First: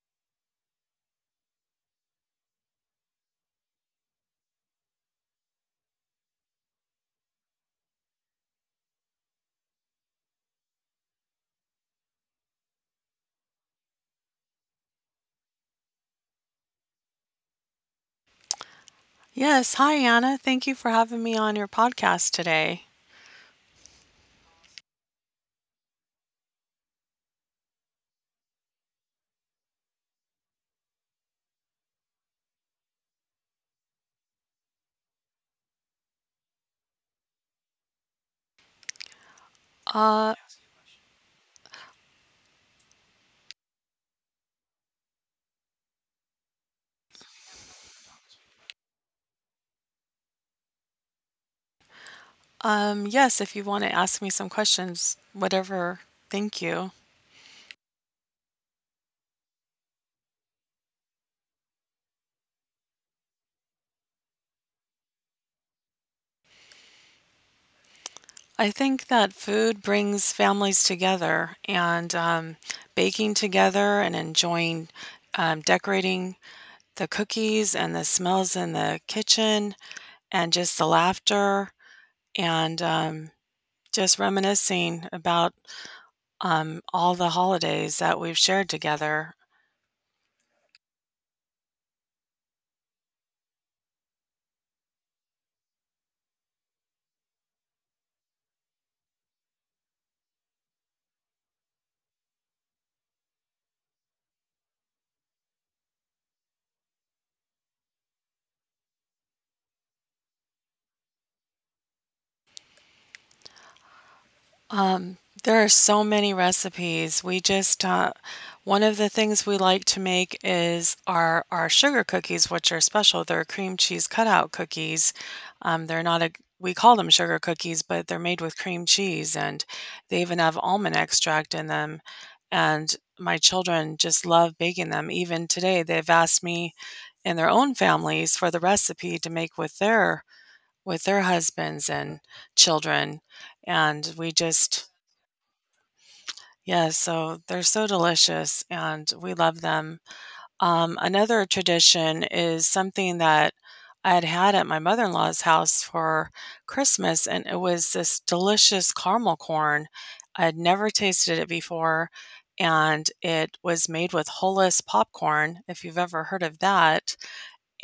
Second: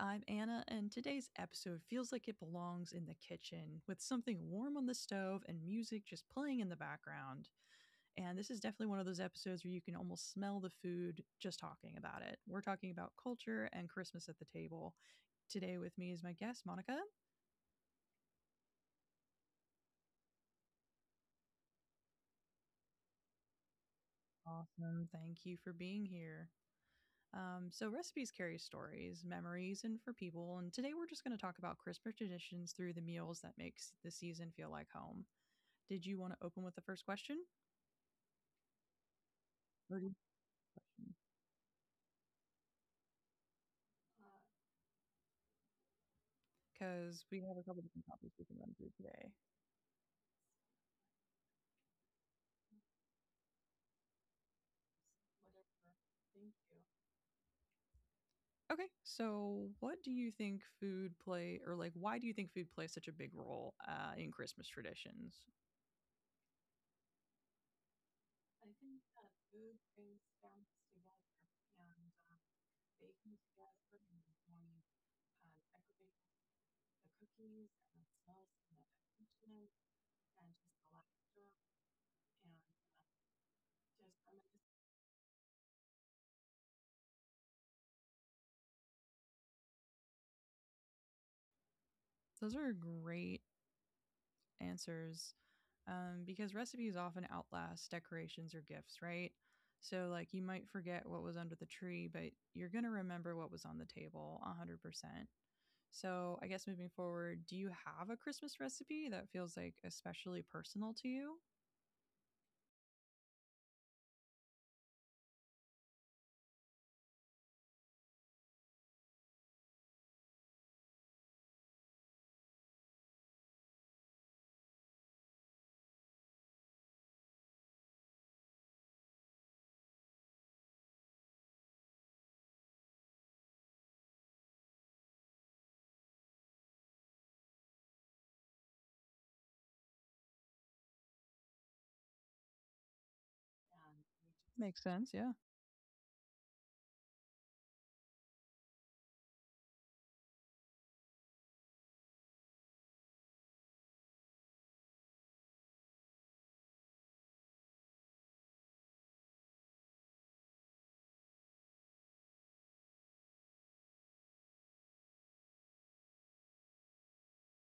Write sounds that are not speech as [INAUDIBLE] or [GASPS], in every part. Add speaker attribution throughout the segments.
Speaker 1: I'm Anna, and today's episode feels like it belongs in the kitchen with something warm on the stove and music just playing in the background. And this is definitely one of those episodes where you can almost smell the food just talking about it. We're talking about culture and Christmas at the table. Today, with me is my guest, Monica.
Speaker 2: Yes, hi Anna. Thank you for having me on your podcast today.
Speaker 1: Awesome. Thank you for being here. Recipes carry stories, memories, and for people. And today, we're just going to talk about Christmas traditions through the meals that makes the season feel like home. Did you want to open with the first question?
Speaker 2: Uh,
Speaker 1: Because we have a couple different topics we can run through today.
Speaker 2: yes, if you want to ask me some questions, whatever. Thank you.
Speaker 1: Okay, so what do you think food play, or like, why do you think food plays such a big role in Christmas traditions?
Speaker 2: I think that food brings families together, and baking together and enjoying decorating the cookies and the smells in the kitchen, and just the laughter and just reminiscing about all the holidays that we've shared together.
Speaker 1: Those are great answers because recipes often outlast decorations or gifts, right? So, like, you might forget what was under the tree, but you're going to remember what was on the table 100%. So, I guess moving forward, do you have a Christmas recipe that feels like especially personal to you?
Speaker 2: Um, there are so many recipes. We just one of the things we like to make is our sugar cookies, which are special. They're cream cheese cutout cookies. They're not a We call them sugar cookies, but they're made with cream cheese, and they even have almond extract in them. And my children just love baking them. Even today, they've asked me in their own families for the recipe to make with their husbands and children, and we
Speaker 1: Makes
Speaker 2: just—
Speaker 1: sense. Yeah.
Speaker 2: Yes, so they're so delicious and we love them. Another tradition is something that I had had at my mother-in-law's house for Christmas, and it was this delicious caramel corn. I had never tasted it before, and it was made with hummus popcorn, if you've ever heard of that.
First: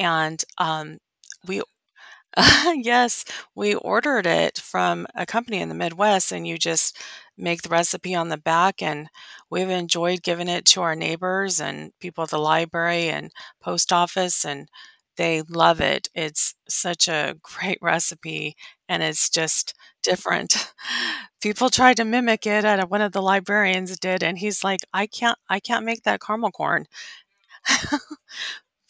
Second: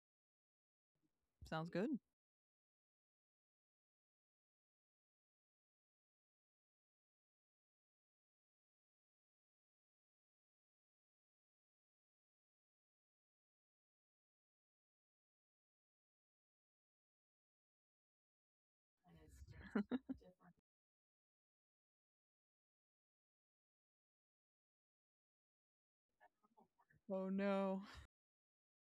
Speaker 2: And we
Speaker 1: Sounds good.
Speaker 2: [LAUGHS] yes, we ordered it from a company in the Midwest, and you just make the recipe on the back. And we've enjoyed giving it to our neighbors and people at the library and post office, and they love it. It's such a great [LAUGHS] recipe, and it's just different. [LAUGHS] People tried to mimic it, and one of the librarians did, and he's like, I can't make that caramel corn."
Speaker 1: Oh no.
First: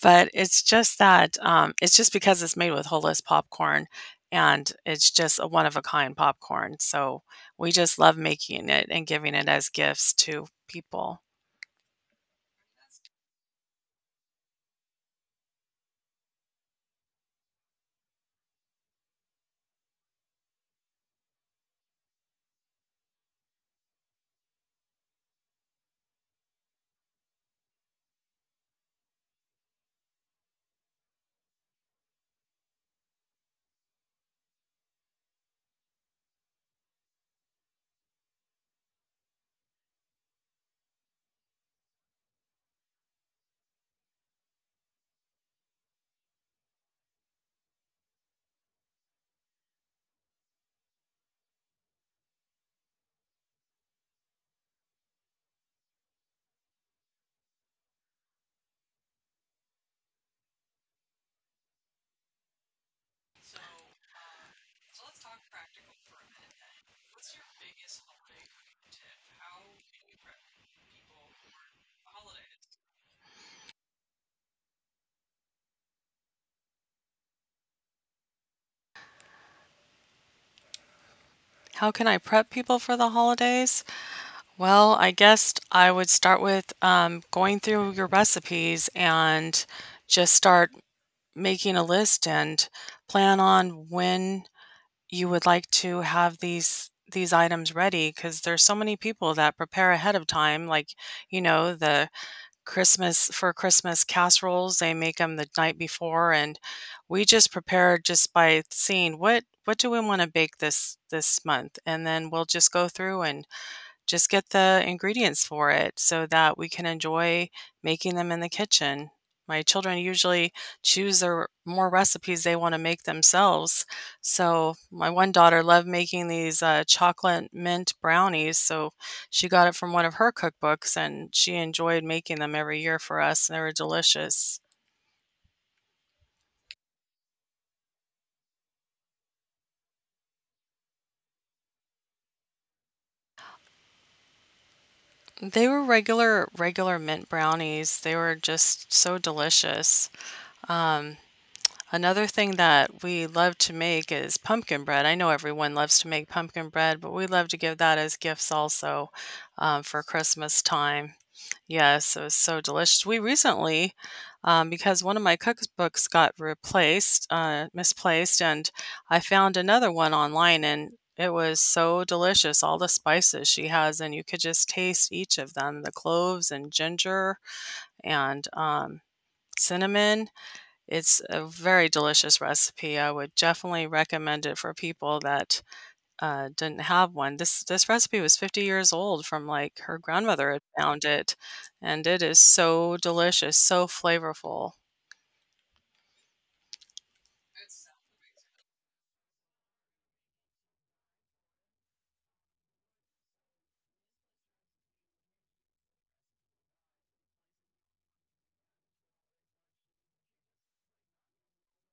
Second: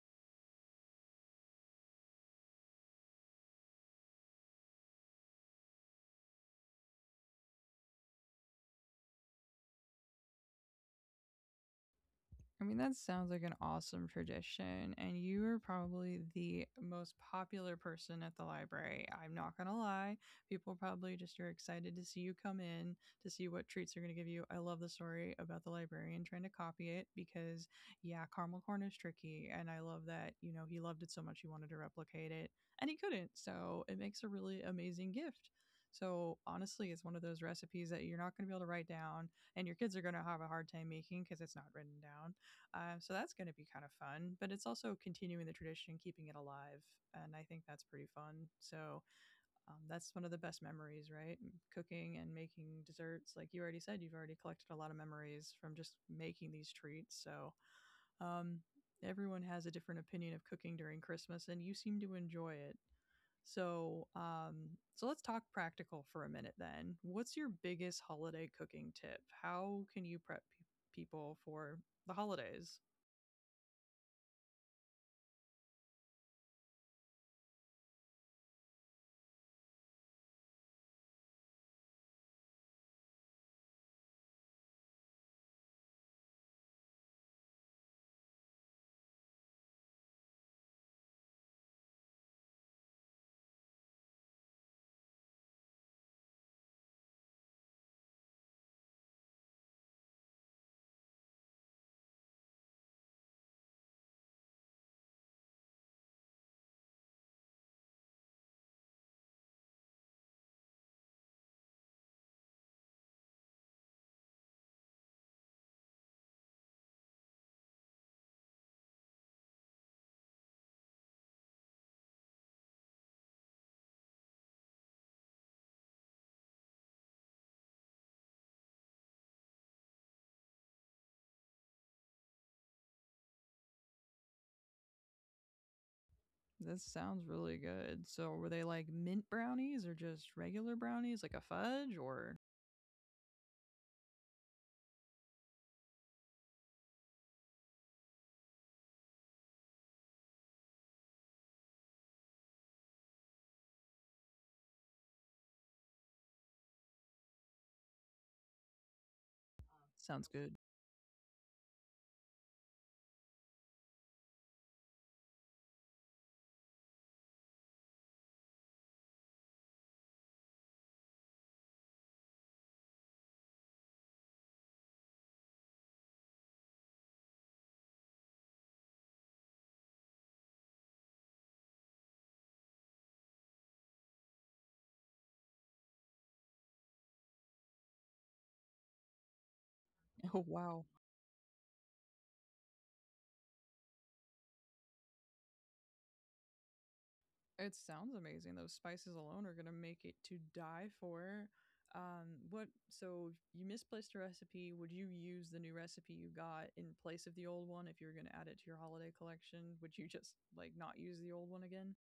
Speaker 2: But it's just that, it's just because it's made with whole list popcorn, and it's just a one of a kind popcorn, so we just love making it and giving it as gifts to people.
Speaker 1: I mean, that sounds like an awesome tradition, and you were probably the most popular person at the library. I'm not gonna lie. People probably just are excited to see you come in, to see what treats they're gonna give you. I love the story about the librarian trying to copy it because, yeah, caramel corn is tricky, and I love that, you know, he loved it so much he wanted to replicate it, and he couldn't, so it makes a really amazing gift. So, honestly, it's one of those recipes that you're not gonna be able to write down, and your kids are gonna have a hard time making because it's not written down, so that's going to be kind of fun, but it's also continuing the tradition, keeping it alive, and I think that's pretty fun. That's one of the best memories, right? Cooking and making desserts. Like you already said, you've already collected a lot of memories from just making these treats. Um, Everyone has a different opinion of cooking during Christmas, and you seem to enjoy it. So let's talk practical for a minute. Then, what's your biggest holiday cooking tip? How can you prep people for the holidays?
Speaker 2: How can I prep people for the holidays? Well, I guess I would start with, going through your recipes and just start making a list and plan on when you would like to have these items ready, because there's so many people that prepare ahead of time, like, you know, the Christmas— for Christmas casseroles, they make them the night before. And we just prepare just by seeing what do we want to bake this month, and then we'll just go through and just get the ingredients for it so that we can enjoy making them in the kitchen. My children usually choose their more recipes they want to make themselves. So, my one daughter loved making these chocolate mint brownies. So, she got it from one of her cookbooks and she enjoyed making them every year for us, and they were delicious.
Speaker 1: This sounds really good. So, were they like mint brownies or just regular brownies, like a fudge? Or
Speaker 2: They were regular mint brownies. They were just so delicious. Um, Another thing that we love to make is pumpkin bread. I know everyone loves to make pumpkin bread, but we love to give that as gifts also, for
Speaker 1: sounds good.
Speaker 2: Christmas time. Yes, it was so delicious. We recently, because one of my cookbooks got replaced, misplaced, and I found another one online, and it was so delicious. All the spices she has, and you could just taste each of them, the cloves and ginger and cinnamon. It's a very delicious recipe. I would definitely recommend it for people that didn't have one. This recipe was 50 years old from, like, her
Speaker 1: [LAUGHS] Oh,
Speaker 2: grandmother had
Speaker 1: wow.
Speaker 2: found it, and it is so delicious, so flavorful.
Speaker 1: It sounds amazing. Those spices alone are going to make it to die for. What so you misplaced a recipe? Would you use the new recipe you got in place of the old one if you were going to add it to your holiday collection? Would you just like not use the old one again?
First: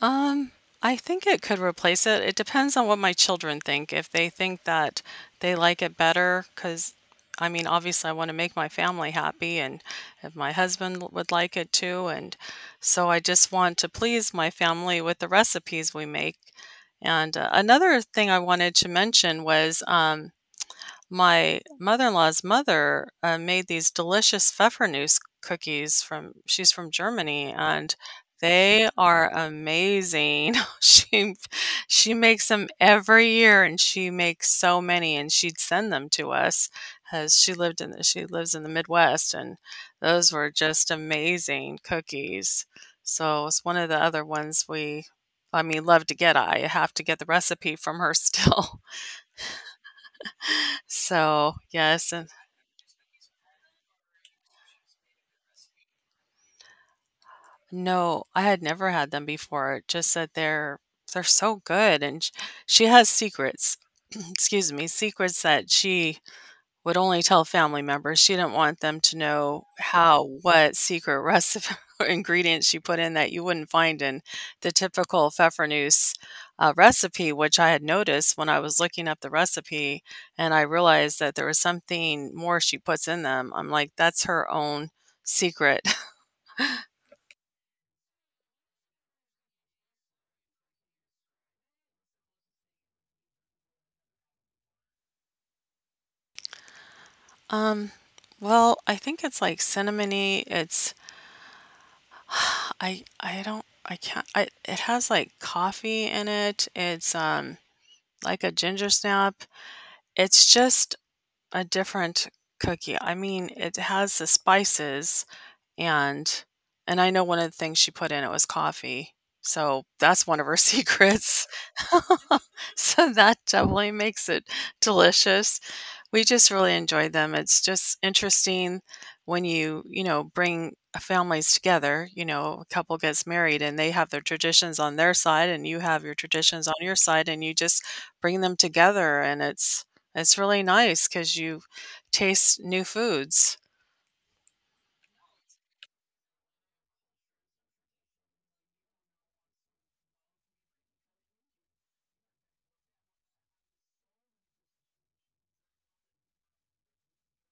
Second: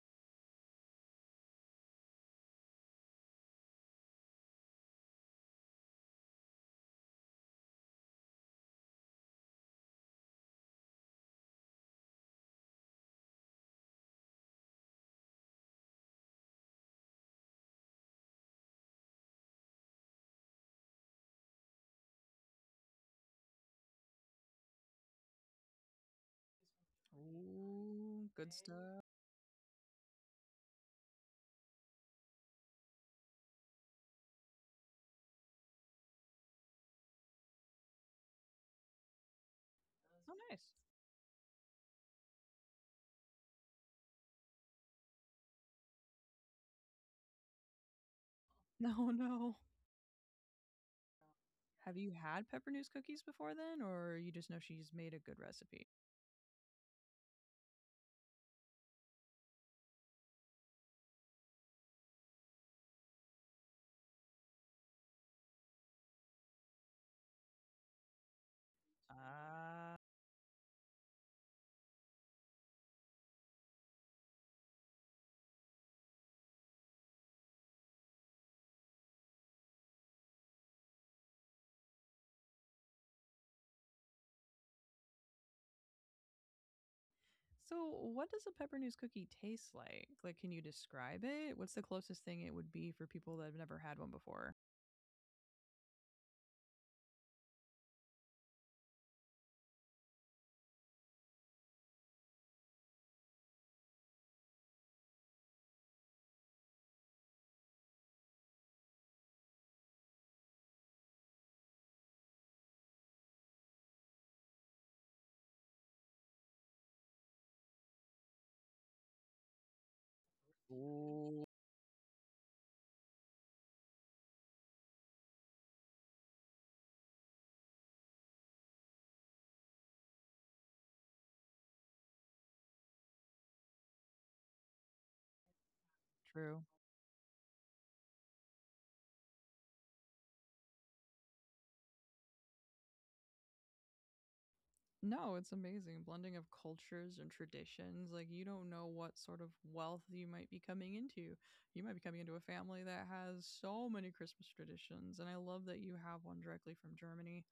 Speaker 2: Um, I think it could replace it. It depends on what my children think. If they think that they like it better, because I mean, obviously, I want to make my family happy, and if my husband would like it too. And so I just want to please my family with the recipes we make. And another thing I wanted to mention was, my mother-in-law's mother, made these delicious Pfeffernusse cookies from— she's from Germany, and
Speaker 1: Oh, good stuff.
Speaker 2: they
Speaker 1: Oh,
Speaker 2: are amazing. [LAUGHS] She she makes them every year, and she makes so many, and she'd send them to us, as she lived in the— she lives in the Midwest, and those were
Speaker 1: nice.
Speaker 2: just amazing cookies. So, it's one of the other ones we— I mean, love to get. I have to get the recipe from her
Speaker 1: [LAUGHS]
Speaker 2: still. [LAUGHS]
Speaker 1: No, no.
Speaker 2: So,
Speaker 1: Have you
Speaker 2: yes, and—
Speaker 1: had pepper news cookies before then, or you just know she's made a good recipe?
Speaker 2: no, I had never had them before, just that they're— they're so good, and sh she has secrets. [CLEARS THROAT] Excuse me, secrets that she would only tell family members. She didn't want them to know
Speaker 1: Ah.
Speaker 2: how, what secret recipe [LAUGHS] or ingredient she put in that you wouldn't find in the typical pfeffernusse recipe, which I had noticed when I was looking up the recipe, and I realized that there was something more she puts in them. I'm like, that's her own secret.
Speaker 1: So, what does a pepper news cookie taste like? Like, can you describe it? What's the closest thing it would be for people that have never had one before?
Speaker 2: Um, well, I think it's like cinnamony. It's— [SIGHS] I don't I can't I it has like coffee in it. It's like a ginger snap. It's just a different cookie. I mean, it has the spices and— and I know one of the things she put in it was coffee. So that's one of her [LAUGHS] secrets. [LAUGHS] So that definitely makes it delicious. We just really enjoyed them. It's just interesting when you know, bring families together, you know, a couple gets married and they have their traditions on their side and you have your
Speaker 1: True.
Speaker 2: traditions on your side and you just bring them together, and it's— it's really nice cuz you taste new foods.
Speaker 1: No, it's amazing. Blending of cultures and traditions. Like, you don't know what sort of wealth you might be coming into. You might be coming into a family that has so many Christmas traditions. And I love that you have one directly from Germany.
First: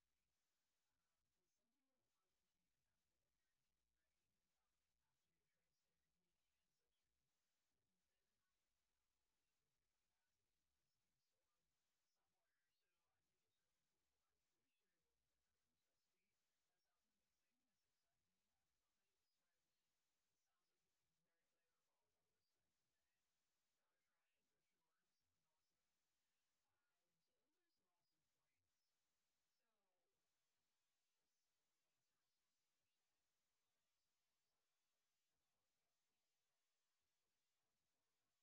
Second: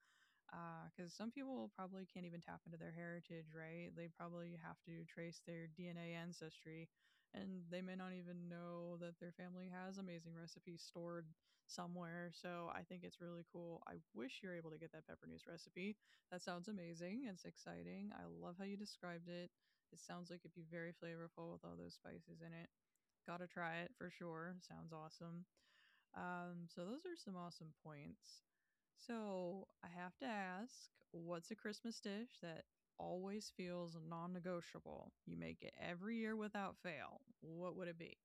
Speaker 1: Because some people probably can't even tap into their heritage, right? They probably have to trace their DNA ancestry, and they may not even know that their family has amazing recipes stored somewhere. So I think it's really cool. I wish you're able to get that pepper news recipe. That sounds amazing. It's exciting. I love how you described it. It sounds like it'd be very flavorful with all those spices in it. Gotta try it for sure. Sounds awesome. So those are some awesome points. So I have to ask what's a Christmas dish that always feels non negotiable? You make it every year without fail. What would it be?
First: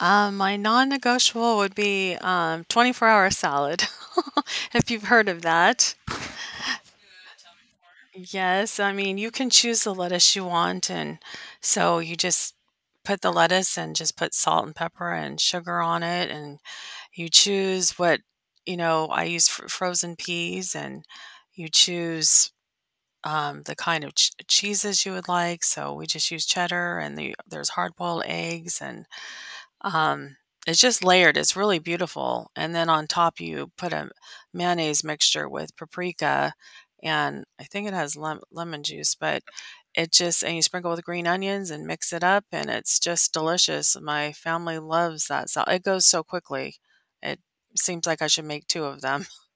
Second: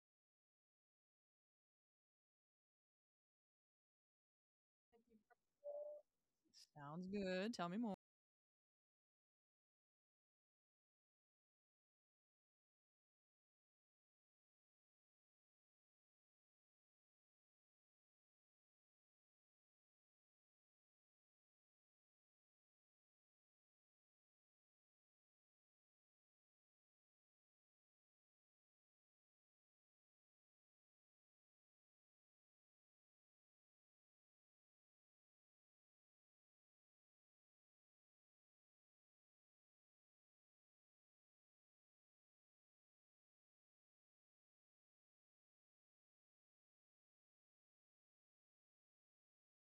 Speaker 2: My non-negotiable would be, 24-hour salad, [LAUGHS] if you've heard of that.
Speaker 1: Sounds good. Tell me more.
Speaker 2: Yes, I mean, you can choose the lettuce you want, and so you just put the lettuce and just put salt and pepper and sugar on it, and you choose what, you know. I use frozen peas, and you choose the kind of cheeses you would like. So we just use cheddar, and the— there's hard boiled eggs, and um, it's just layered, it's really beautiful, and then on top, you put a mayonnaise mixture with paprika, and I think it has lemon juice, but it just— and you sprinkle with green onions and mix it up, and it's just delicious. My family loves that sau it goes so quickly. It seems like I should make two of them. [LAUGHS]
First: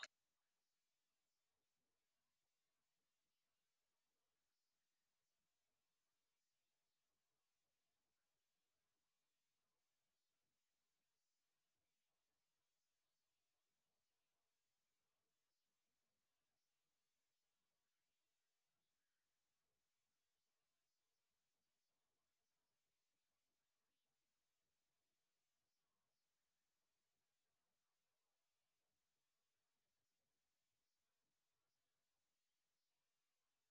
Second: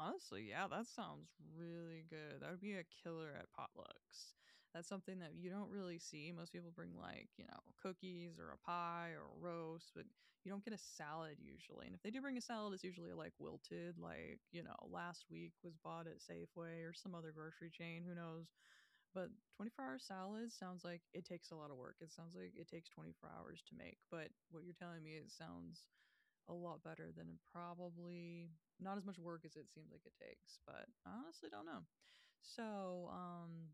Speaker 1: Honestly, yeah, that sounds really good. That would be a killer at potlucks. That's something that you don't really see. Most people bring like, you know, cookies or a pie or a roast, but you don't get a salad usually. And if they do bring a salad, it's usually like wilted, like, you know, last week was bought at Safeway or some other grocery chain, who knows. But 24-hour salads sounds like it takes a lot of work. It sounds like it takes 24 hours to make. But what you're telling me, it sounds a lot better than probably not as much work as it seems like it takes, but I honestly don't know. So,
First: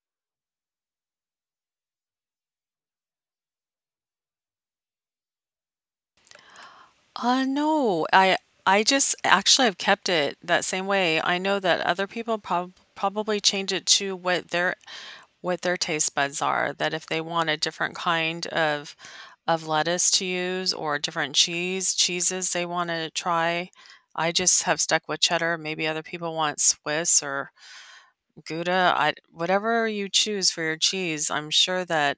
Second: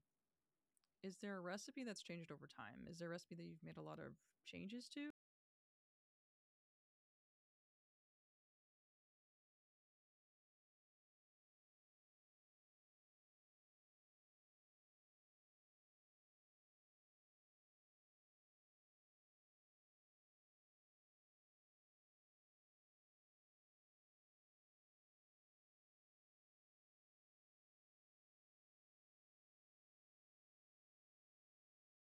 Speaker 1: is there a recipe that's changed over time? Is there a recipe that you've made a lot of changes to?
Speaker 2: No, I just actually have kept it that same way. I know that other people probably change it to what their— what their taste buds are, that if they want a different kind of— of lettuce to use or different cheeses they wanna try. I just have stuck with cheddar. Maybe other people want Swiss or Gouda, I— whatever you choose for your cheese, I'm sure that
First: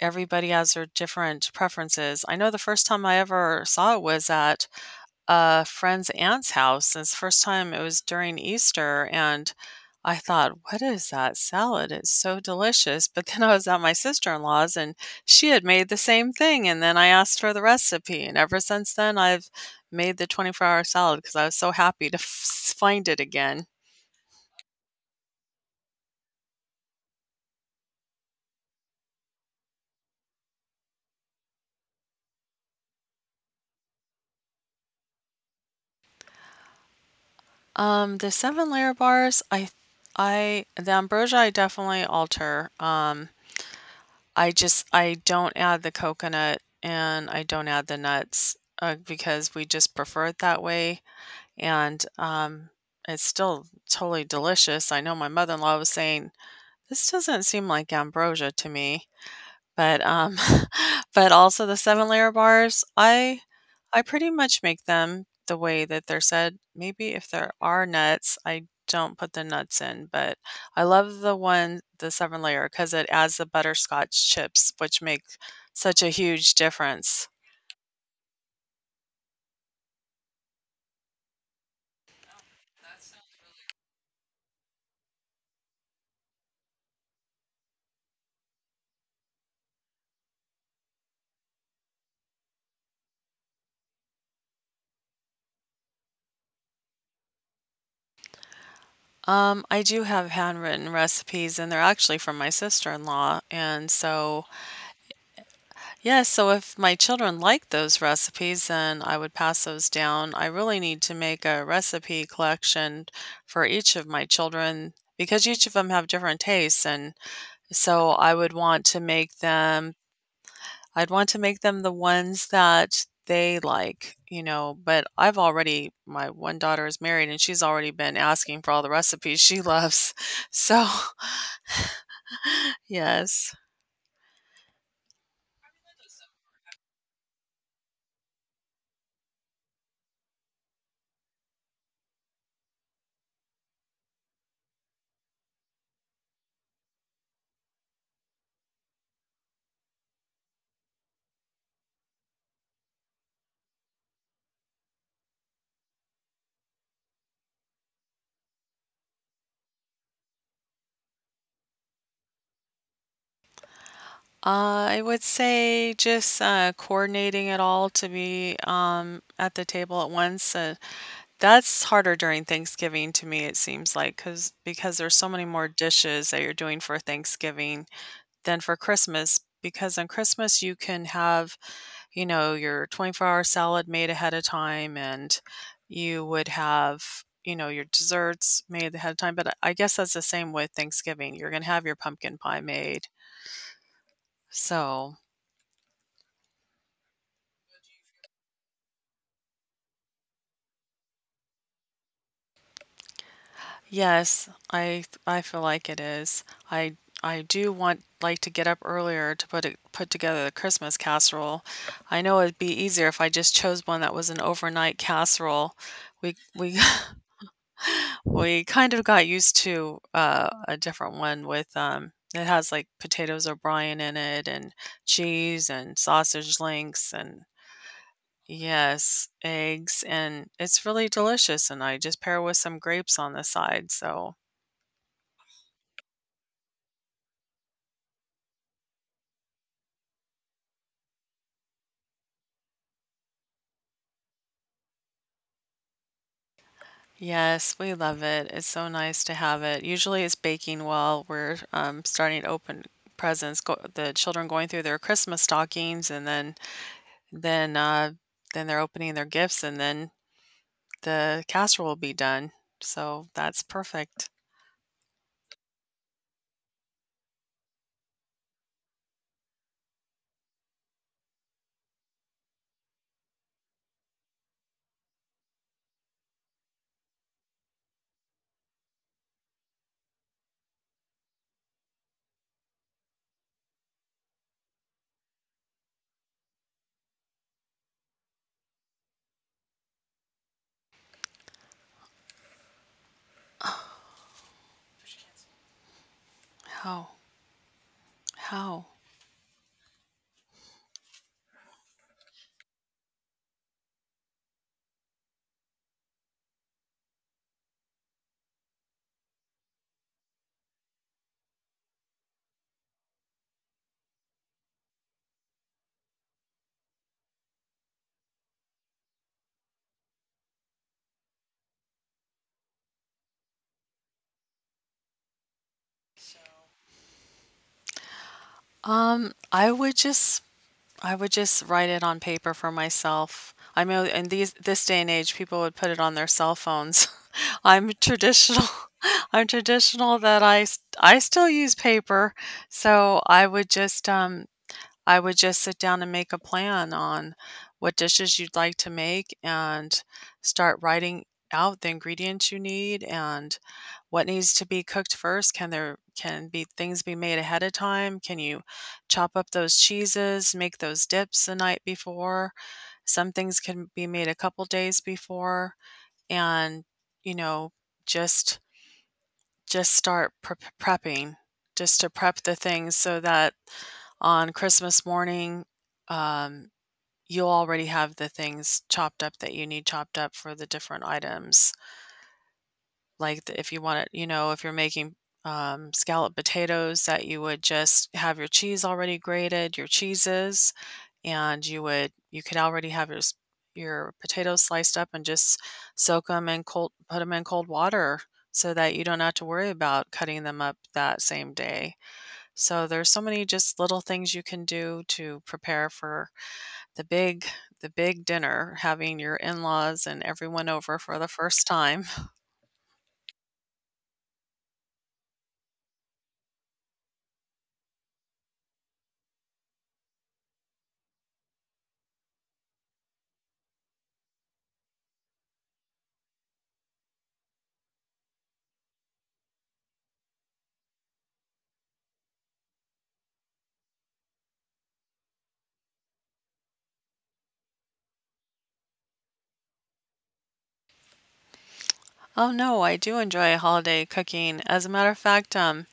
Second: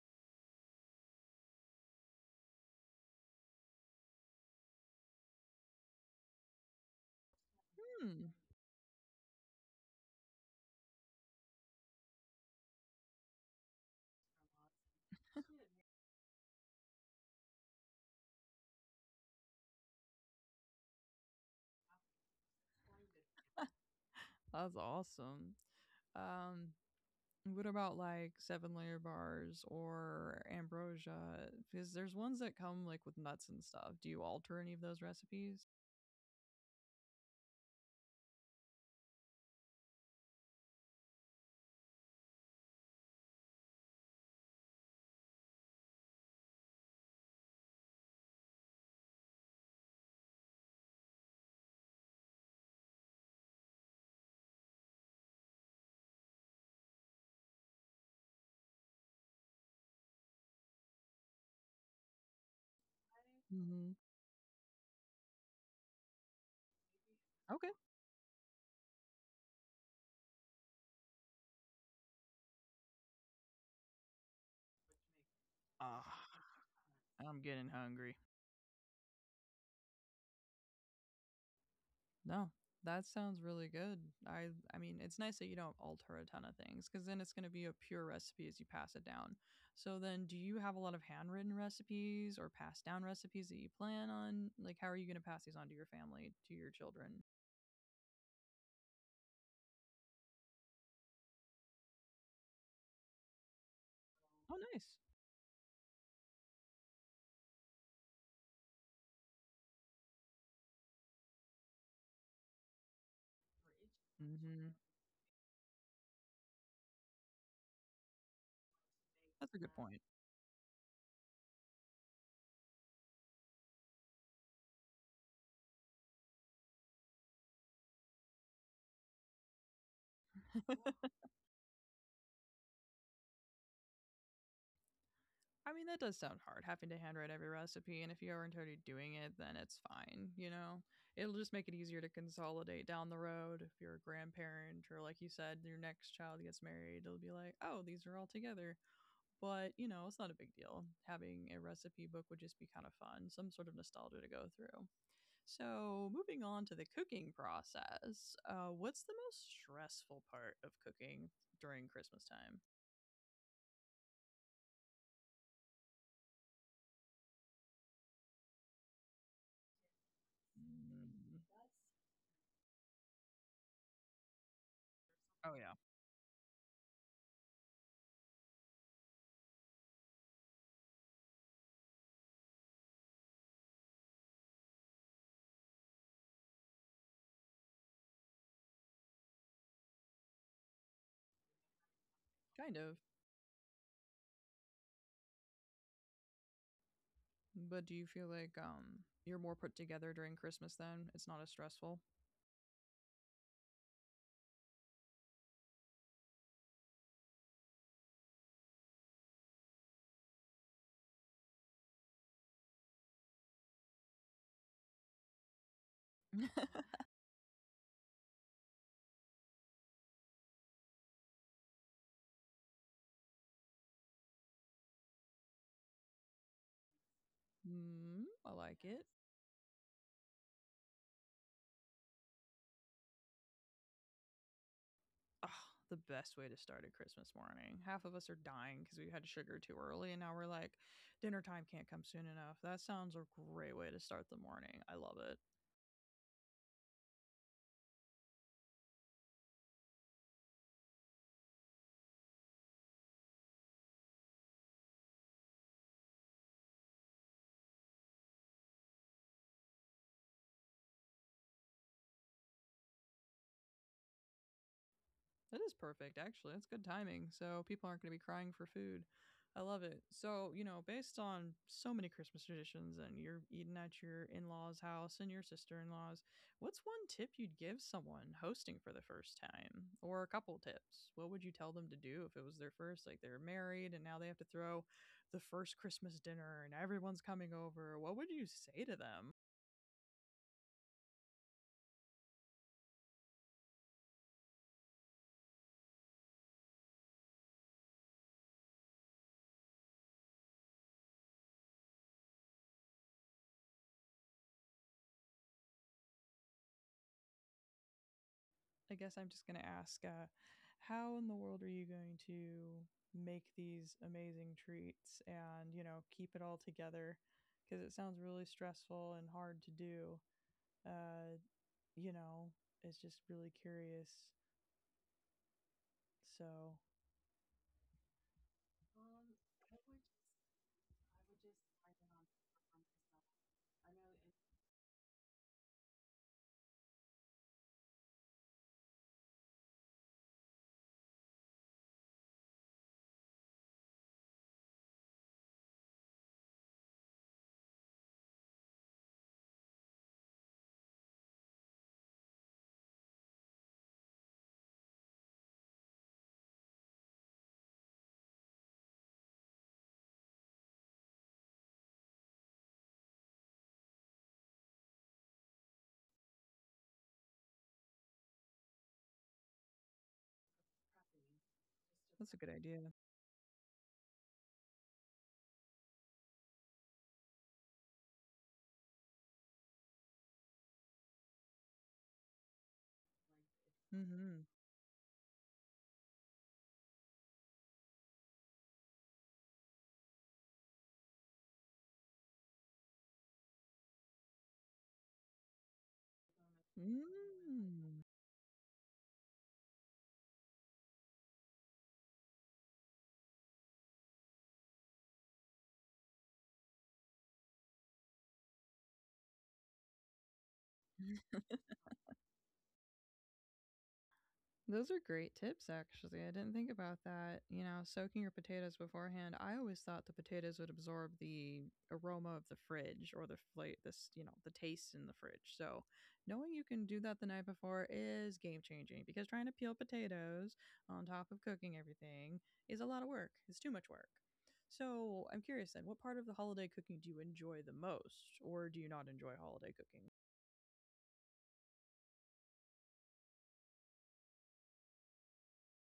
Speaker 2: everybody has their different preferences. I know the first time I ever saw it was at a friend's aunt's house, and it's the first time— it was
Speaker 1: Hmm,
Speaker 2: during Easter, and I thought, "What is that salad? It's so delicious." But then I was at my sister-in-law's, and she had made the same thing, and then I asked for the recipe, and ever since then, I've made the 24-hour salad because I was so happy to f find it again.
Speaker 1: that's awesome. Um, what about like seven layer bars or ambrosia? Because there's ones that come like with nuts and stuff. Do you alter any of those recipes?
Speaker 2: The seven layer bars, I— I the ambrosia I definitely alter, I just— I don't add the coconut and I don't add the nuts, because we just prefer it that way, and, it's still totally delicious. I know my mother-in-law was saying, "This doesn't seem like ambrosia to me." But, [LAUGHS] but also the seven layer bars, I—
Speaker 1: Mm-hmm.
Speaker 2: I pretty much make them the way that they're said. Maybe if there
Speaker 1: Okay.
Speaker 2: are nuts, I don't put the nuts in, but I love the one— the seven layer— because it adds the butterscotch chips, which make such a
Speaker 1: Ah,
Speaker 2: huge difference.
Speaker 1: I'm getting hungry. No, that sounds really good. I I mean, it's nice that you don't alter a ton of things because then it's going to be a pure recipe as you pass it down. So then, do you have a lot of handwritten recipes or passed down recipes that you plan on? Like, how are you going to pass these on to your family, to your children?
Speaker 2: I do have handwritten recipes, and they're actually from my sister-in-law, and so—
Speaker 1: Oh, nice.
Speaker 2: yeah, so if my children like those recipes, then I would pass those down. I really need to make a recipe collection for each of my
Speaker 1: Hmm.
Speaker 2: children because each of them have different tastes. And so I would want to make
Speaker 1: That's a good point.
Speaker 2: them— I'd want to make them the ones that they like, you know. But I've already— my one daughter is married and she's already been asking for all the recipes she loves. [LAUGHS] So, yes.
Speaker 1: I mean, that does sound hard, having to handwrite every recipe. And if you aren't already doing it, then it's fine. You know, it'll just make it easier to consolidate down the road. If you're a grandparent or, like you said, your next child gets married, it'll be like, oh, these are all together. But, you know, it's not a big deal. Having a recipe book would just be kind of fun, some sort of nostalgia to go through. So, moving on to the cooking process, what's the most stressful part of cooking during Christmas time?
Speaker 2: I would say just, coordinating it all to be, at the table at once,
Speaker 1: Mm.
Speaker 2: that's harder during Thanksgiving to me, it seems like, 'cause because there's so many
Speaker 1: Oh,
Speaker 2: more
Speaker 1: yeah.
Speaker 2: dishes that you're doing for Thanksgiving than for Christmas. Because on Christmas, you can have, you know, your 24-hour salad made ahead of time, and you would have, you know, your desserts made ahead of time, but I guess that's the same with Thanksgiving, you're gonna have your pumpkin pie
Speaker 1: Kind of.
Speaker 2: made, so.
Speaker 1: But do you feel like you're more put together during Christmas then? It's not as stressful?
Speaker 2: Yes, I feel like it is. I I do want like to get up earlier to put together the Christmas casserole. I know it'd be easier if I just chose one that was an overnight casserole. We [LAUGHS] we kind of got used to a different one with it has like potatoes O'Brien in it and cheese and sausage links and
Speaker 1: Mm, I like it.
Speaker 2: yes, eggs, and it's really delicious, and I just pair with some grapes on the side. So
Speaker 1: Ah, the best way to start a Christmas morning. Half of us are dying because we had sugar too early, and now we're like, dinner time can't come soon enough. That sounds a great way to start the morning. I love it.
Speaker 2: yes, we love it. It's so nice to have it. Usually it's baking while we're starting to open presents. Go the children going through their Christmas stockings and then uh, then they're opening their gifts, and then the casserole will be done. So that's perfect.
Speaker 1: That is perfect, actually. That's good timing. So people aren't going to be crying for food. I love it. So, you know, based on so many Christmas traditions and you're eating at your in law's house and your sister in law's, what's one tip you'd give someone hosting for the first time? Or a couple tips? What would you tell them to do if it was their first? Like they're married and now they have to throw the first Christmas dinner and everyone's coming over. What would you say to them?
Speaker 2: How? How?
Speaker 1: I guess I'm just going to ask, how in the world are you going to make these amazing treats and, you know, keep it all together? Because it sounds really stressful and hard to do. Uh, you know, it's just really curious. So
Speaker 2: Um, I would just I would just write it on paper for myself. I know in these this day and age people would put it on their cell phones. I'm traditional. [LAUGHS] I'm traditional that I still use paper, so I would just sit down and make a plan on what dishes you'd like to make and start writing out the ingredients you need and what needs to be cooked first. Can there can be things be made ahead of time? Can you chop up those cheeses, make those dips the night before? Some things can be made a couple days before and, you know, just just start prepping, just to
Speaker 1: that's a good
Speaker 2: prep the
Speaker 1: idea.
Speaker 2: things so that on Christmas morning, um, you'll already have the things chopped up that you need chopped up for the different items. Like, the if you want it you
Speaker 1: Mm-hmm.
Speaker 2: know, if you're making, scalloped potatoes that you would just have your cheese already grated, your cheeses, and you would you could already have your s your potatoes sliced up and just soak them in cold put them in cold
Speaker 1: Mm.
Speaker 2: water so that you don't have to worry about cutting them up that same day. So there's so many just little things you can do to prepare for the big the big dinner, having your in-laws and everyone over for the first time.
Speaker 1: Those are great tips, actually. I didn't think about that. You know, soaking your potatoes beforehand. I always thought the potatoes would absorb the aroma of the fridge or the this, you know, the taste in the fridge. So, knowing you can do that the night before is game changing because trying to peel potatoes on top of cooking everything is a lot of work. It's too much work. So, I'm curious then, what part of the holiday cooking do you enjoy the most, or do you not enjoy holiday cooking?
Speaker 2: Oh no, I do enjoy holiday cooking. As a matter of fact,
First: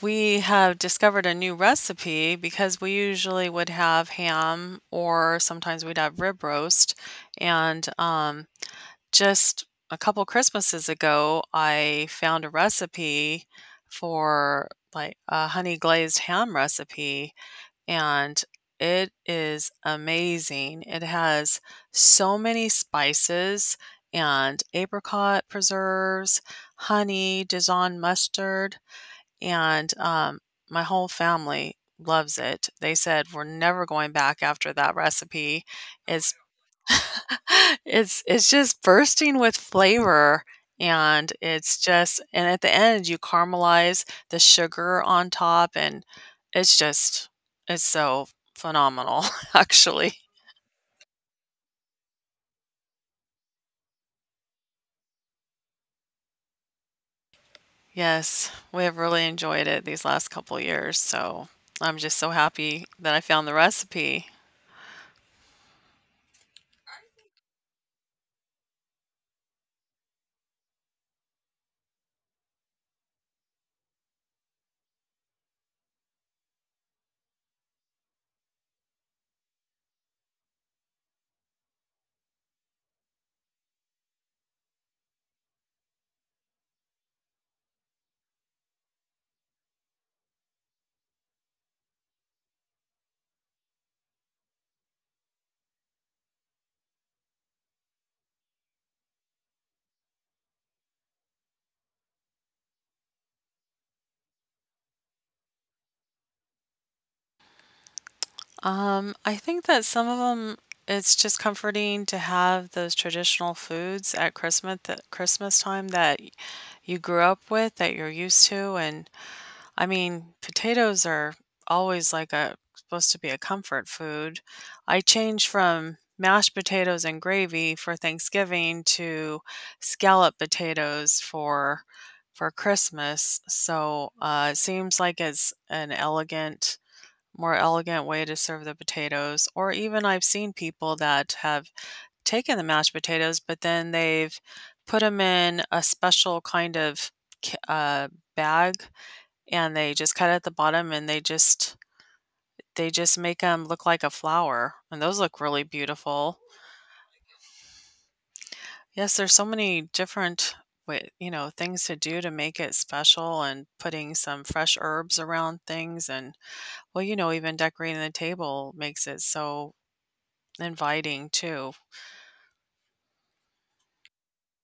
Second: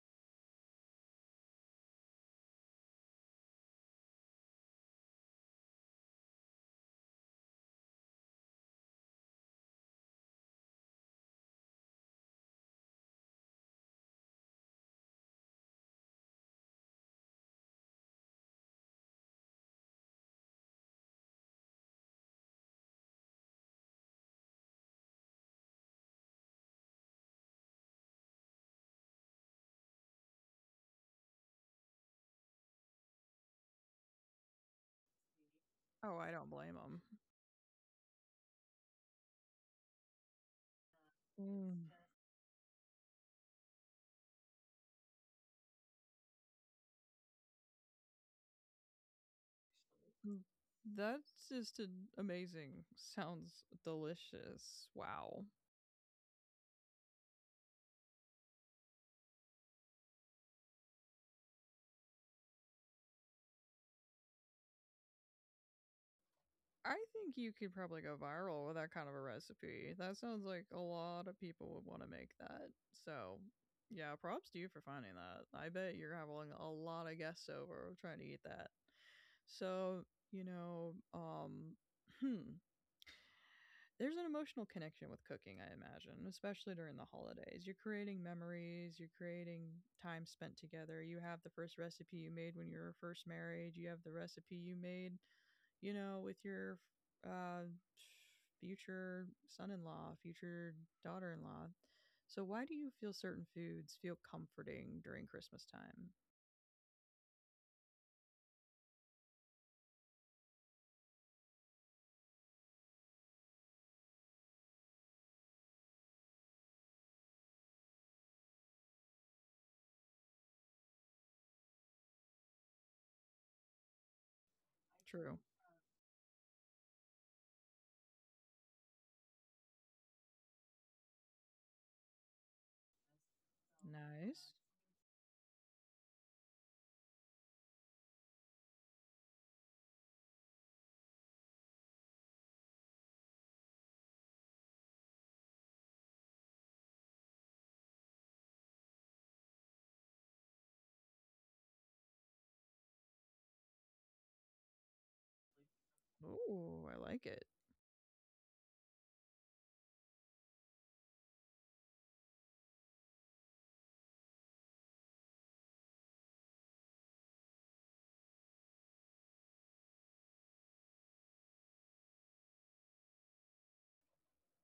Speaker 2: we have discovered a new recipe because we usually would have ham or sometimes we'd have rib roast. And just a couple Christmases ago, I found a recipe for like a honey glazed ham recipe, and it is amazing. It has so many spices and apricot preserves, honey, Dijon mustard, and my whole family loves it. They said we're never going back after that recipe.
Speaker 1: Oh, I
Speaker 2: It's
Speaker 1: don't blame
Speaker 2: [LAUGHS] It's just bursting with flavor, and it's
Speaker 1: them.
Speaker 2: just and at the end, you caramelize the sugar on top, and it's just it's so phenomenal, [LAUGHS] actually.
Speaker 1: That's just an amazing. Sounds delicious. Wow.
Speaker 2: Yes, we have really enjoyed it these last couple years, so I'm just so happy that I found the recipe.
Speaker 1: I think you could probably go viral with that kind of a recipe. That sounds like a lot of people would want to make that. So, yeah, props to you for finding that. I bet you're having a lot of guests over trying to eat that. So, you know, hmm, there's an emotional connection with cooking, I imagine, especially during the holidays. You're creating memories, you're creating time spent together. You have the first recipe you made when you were first married, you have the recipe you made, you know, with your uh, future son in law, future daughter in law. So, why do you feel certain foods feel comforting during Christmas time?
Speaker 2: I think that some of them, it's just comforting to have those traditional foods at Christmas, Christmas time that you grew up with that you're used to. And I mean, potatoes are always like a supposed to be a comfort food. I
Speaker 1: True.
Speaker 2: changed from mashed potatoes and gravy for Thanksgiving to scallop potatoes for Christmas. So, it
Speaker 1: Nice.
Speaker 2: seems like it's an elegant more elegant way to serve the potatoes, or even I've seen people that have taken the mashed potatoes, but then they've put them in a special kind of k bag, and they just cut at the bottom, and they just make them look like a flower, and those look really beautiful.
Speaker 1: Oh, I like it.
Speaker 2: Yes, there's so many different wa you know, things to do to make it special, and putting some fresh herbs around things, and, well, you know, even decorating the table makes it so inviting too.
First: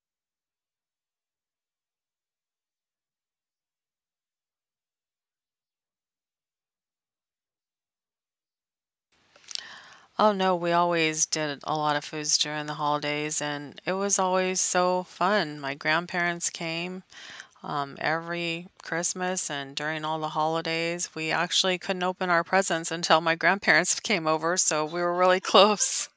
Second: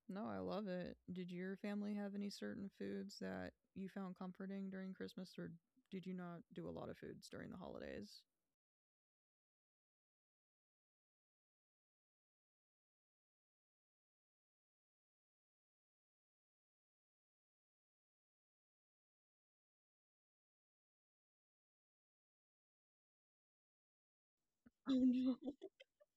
Speaker 1: No, I love it. Did your family have any certain foods that you found comforting during Christmas, or did you not do a lot of foods during the holidays? [LAUGHS]
Speaker 2: Oh no, we always did a lot of foods during the holidays, and it was always so fun. My grandparents came every Christmas and during all the holidays. We actually couldn't open our presents until my grandparents [LAUGHS] came over, so
Speaker 1: Oh
Speaker 2: we were
Speaker 1: no.
Speaker 2: really close.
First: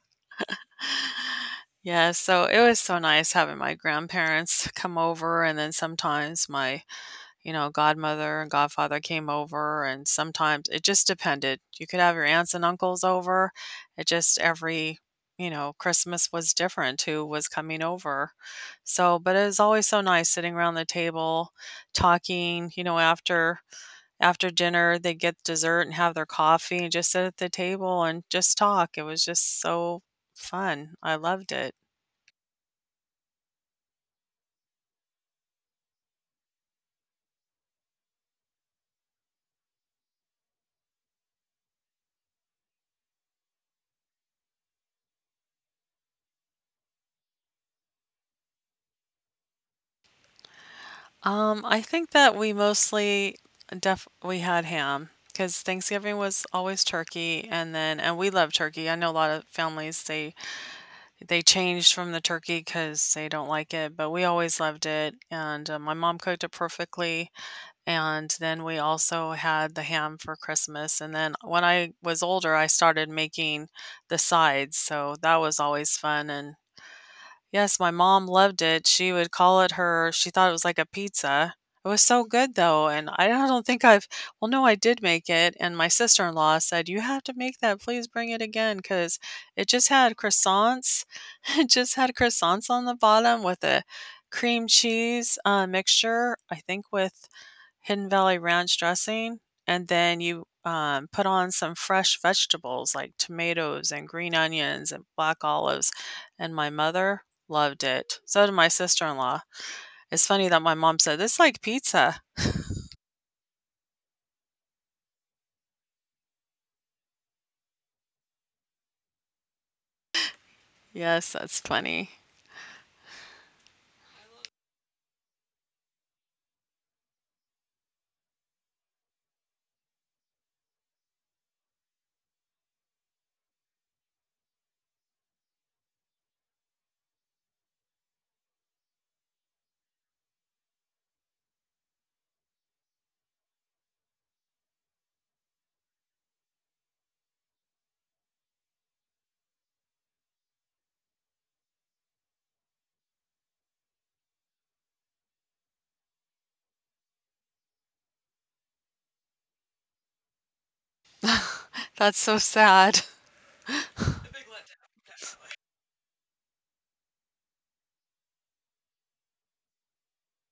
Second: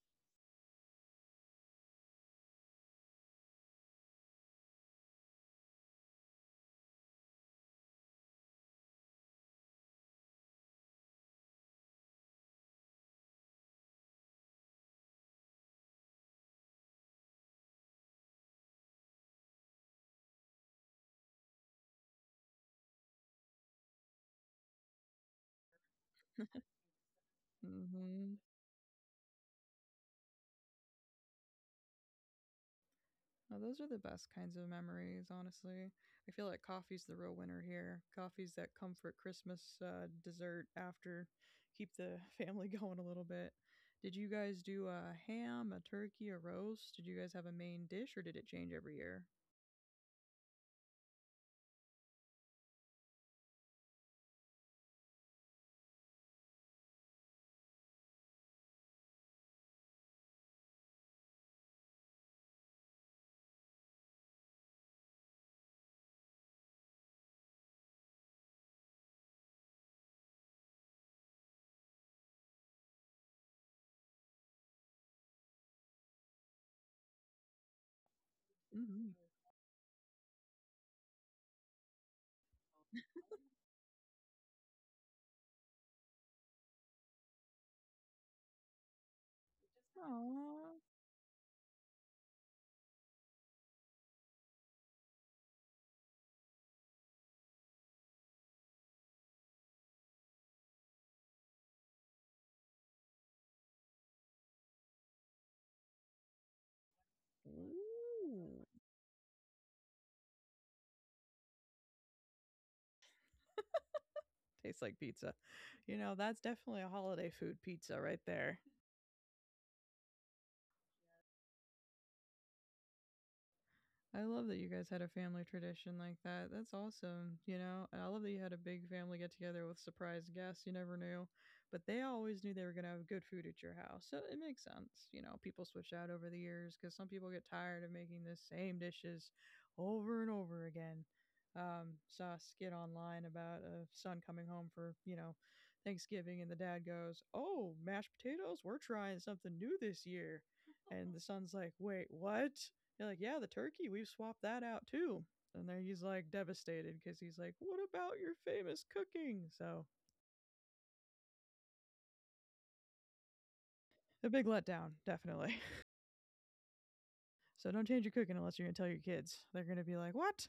Speaker 2: Yeah, so it was so nice having my grandparents come over, and then sometimes my you know, godmother and godfather came over, and sometimes it just depended. You could have your aunts and uncles over. It just every, you know, Christmas was different who was coming over. So, but it was always so nice sitting around the table, talking, you know, after dinner, they get dessert and have their coffee and just sit at the table and
Speaker 1: Hmm.
Speaker 2: just talk. It was just so fun. I loved it.
Speaker 1: Now, those are the best kinds of memories, honestly. I feel like coffee's the real winner here. Coffee's that comfort Christmas dessert after, keep the [LAUGHS] family going a little bit. Did you guys do a ham, a turkey, a roast? Did you guys have a main dish, or did it change every year?
Speaker 2: I think that we mostly def we had ham because Thanksgiving was always turkey, and then and we love turkey. I know a lot of families they changed from the turkey because they don't like it, but we always loved it. And my mom cooked it perfectly, and then we also had the ham for Christmas. And then when I was older, I started making the sides, so that was always fun. And yes, my mom loved it. She
Speaker 1: Hmm.
Speaker 2: would call it her she thought it was like a pizza. It was so good though, and I don't think I've well, no, I did make it, and my sister-in-law said, "You have to make that. Please bring it again," because it just had
Speaker 1: Aww.
Speaker 2: croissants. [LAUGHS] It just had croissants on the bottom with a cream cheese, mixture, I think, with Hidden Valley Ranch dressing, and then you, put on some fresh vegetables like tomatoes and green onions and black olives, and my mother loved it. So did
Speaker 1: Ooh.
Speaker 2: my sister-in-law. It's funny that my mom said, "It's like pizza."
Speaker 1: Tastes like pizza. You know, that's definitely a holiday food pizza right there.
Speaker 2: Yes, that's funny.
Speaker 1: I love that you guys had a family tradition like that. That's awesome, you know? And I love that you had a big family get together with surprise guests. You never knew. But they always knew they were going to have good food at your house. So it makes sense. You know, people switch out over the years because some people get tired of making the same dishes over and over again. Saw a skit online about a son coming home for, Thanksgiving, and the dad goes, "Oh, mashed potatoes? We're trying something new this year." And the [LAUGHS] son's like, "Wait, what?" You're like, "Yeah, the turkey, we've swapped that out too." And then he's like devastated because he's like, what about your famous cooking? So
Speaker 2: [LAUGHS] That's so sad.
Speaker 1: a big letdown, definitely. [LAUGHS] So don't change your cooking unless you're going to tell your kids. They're going to be like, what?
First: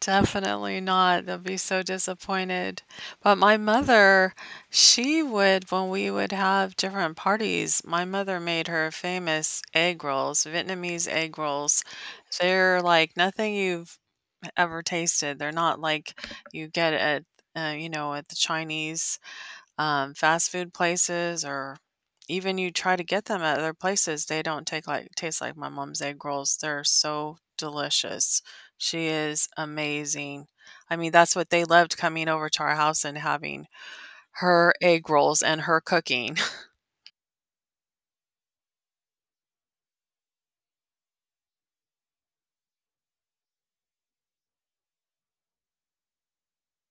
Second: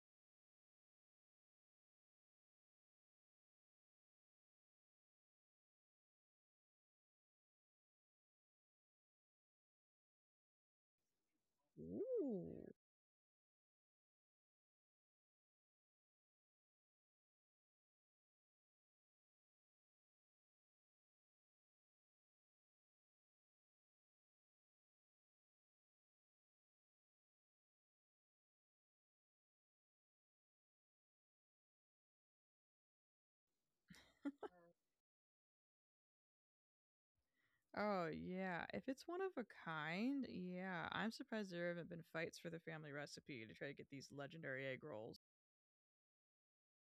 Speaker 2: Definitely not. They'll be so disappointed. But my mother, she would, when we would have different parties, my mother made her famous egg rolls, Vietnamese egg rolls.
Speaker 1: Ooh.
Speaker 2: They're like nothing you've ever tasted. They're not like you get at, you know, at the Chinese fast food places, or even you try to get them at other places, they don't take like taste like my mom's egg rolls. They're so delicious. She is amazing. I mean, that's what they loved coming over to our house and having her egg rolls and her cooking.
Speaker 1: Oh, yeah. If it's one of a kind, yeah. I'm surprised there haven't been fights for the family recipe to try to get these legendary egg rolls.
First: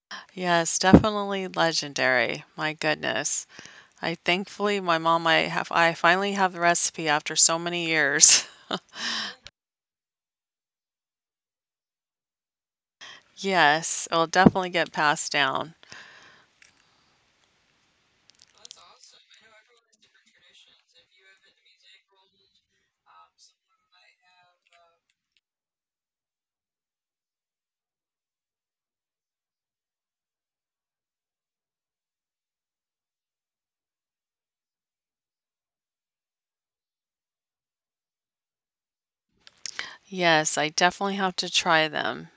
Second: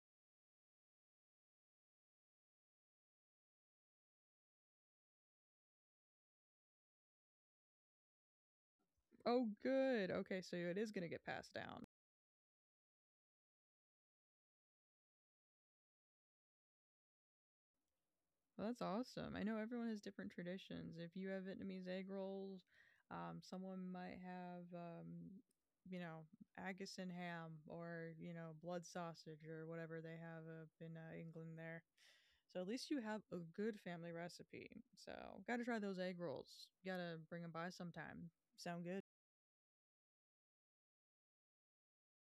Speaker 2: [LAUGHS] Yes, definitely legendary. My goodness. I thankfully my mom I have I finally have the recipe after so many years.
Speaker 1: Oh, good. Okay, so it is going to get passed down.
Speaker 2: [LAUGHS] Yes, it'll definitely get passed down.
Speaker 1: Well, that's awesome. I know everyone has different traditions. If you have Vietnamese egg rolls, someone might have, you know, Agusan ham, or blood sausage, or whatever they have up in England there. So at least you have a good family recipe. So got to try those egg rolls. Got to bring them by sometime. Sound good?
Speaker 2: Yes, I definitely have to try them.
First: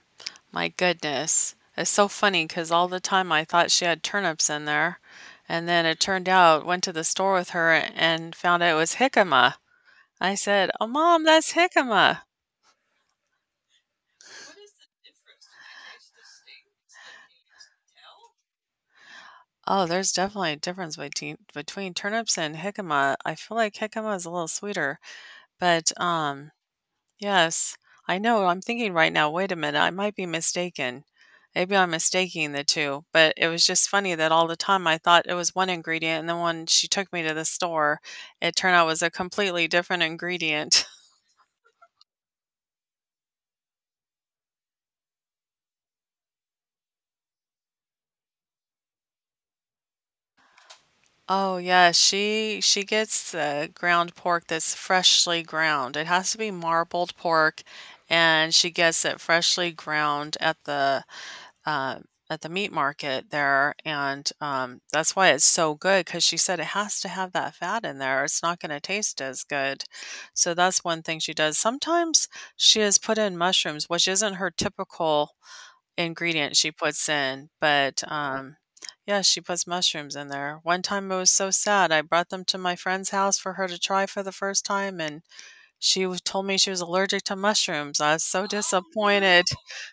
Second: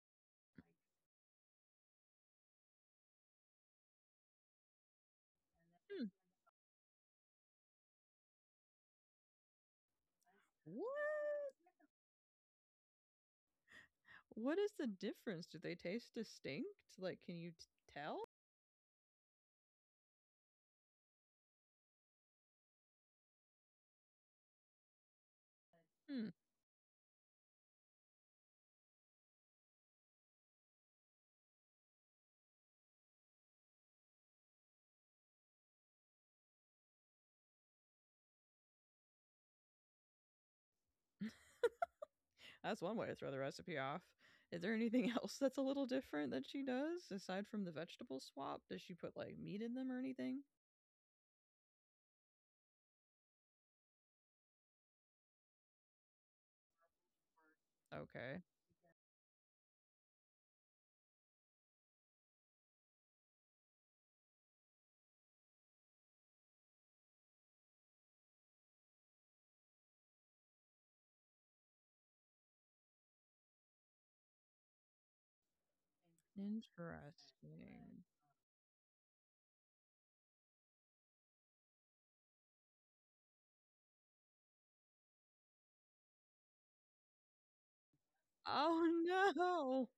Speaker 2: My goodness. It's so funny because all the time I thought she had turnips in there. And then it
Speaker 1: Hmm.
Speaker 2: turned out, went to the store with her and found out it was jicama. I said, "Oh, mom,
Speaker 1: What?
Speaker 2: that's jicama."
Speaker 1: What is the difference? Do they taste distinct? Like, can you tell?
Speaker 2: Oh, there's definitely a difference between turnips and jicama. I feel like jicama is a little sweeter, but
Speaker 1: Hmm.
Speaker 2: yes, I know. I'm thinking right now, wait a minute, I might be mistaken. Maybe I'm mistaking the two, but it was just funny that all the time I thought it was one ingredient, and then when she took me to the store, it turned out was a completely different ingredient. [LAUGHS]
Speaker 1: That's one way to throw the recipe off. Is there anything [LAUGHS] else that's a little different that she does aside from the vegetable swap? Does she put like meat in them or anything?
Speaker 2: Oh yeah, she gets the ground pork that's freshly ground. It has to be marbled pork,
Speaker 1: Okay.
Speaker 2: and she gets it freshly ground uh, at the meat market there, and that's why it's so good because she said it has to have that fat in there. It's not going to taste as good. So that's one thing she does. Sometimes she has put in mushrooms, which isn't her typical ingredient she puts in,
Speaker 1: Interesting.
Speaker 2: but yeah, she puts mushrooms in there. One time it was so sad. I brought them to my friend's house for her to try for the first time, and told me she was allergic to mushrooms. I was so Oh no.
Speaker 1: Oh
Speaker 2: disappointed.
Speaker 1: no.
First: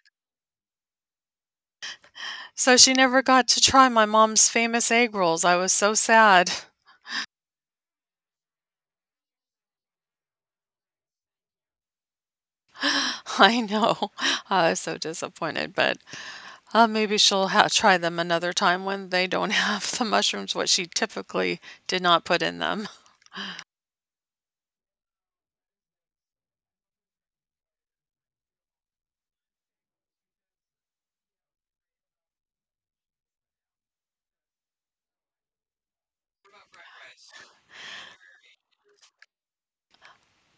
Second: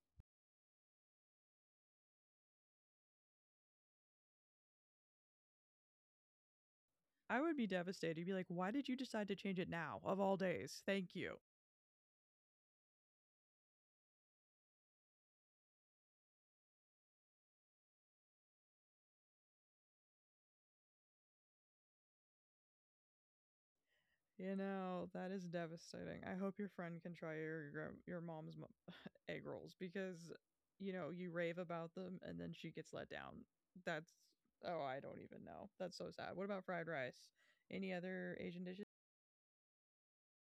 Speaker 2: So she never got to try my mom's famous egg rolls. I was so sad.
Speaker 1: I would be devastated. You'd be like, why did you decide to change it now of all days? Thank you.
Speaker 2: [LAUGHS] I know. I was so disappointed, but maybe try them another time when they don't [LAUGHS] have the mushrooms, what she typically did not put in them. [LAUGHS]
Speaker 1: You know, that is devastating. I hope your friend can try your your mom's [LAUGHS] egg rolls because you rave about them and then she gets let down. That's oh, I don't even know. That's so sad. What about fried rice? Any other Asian dishes?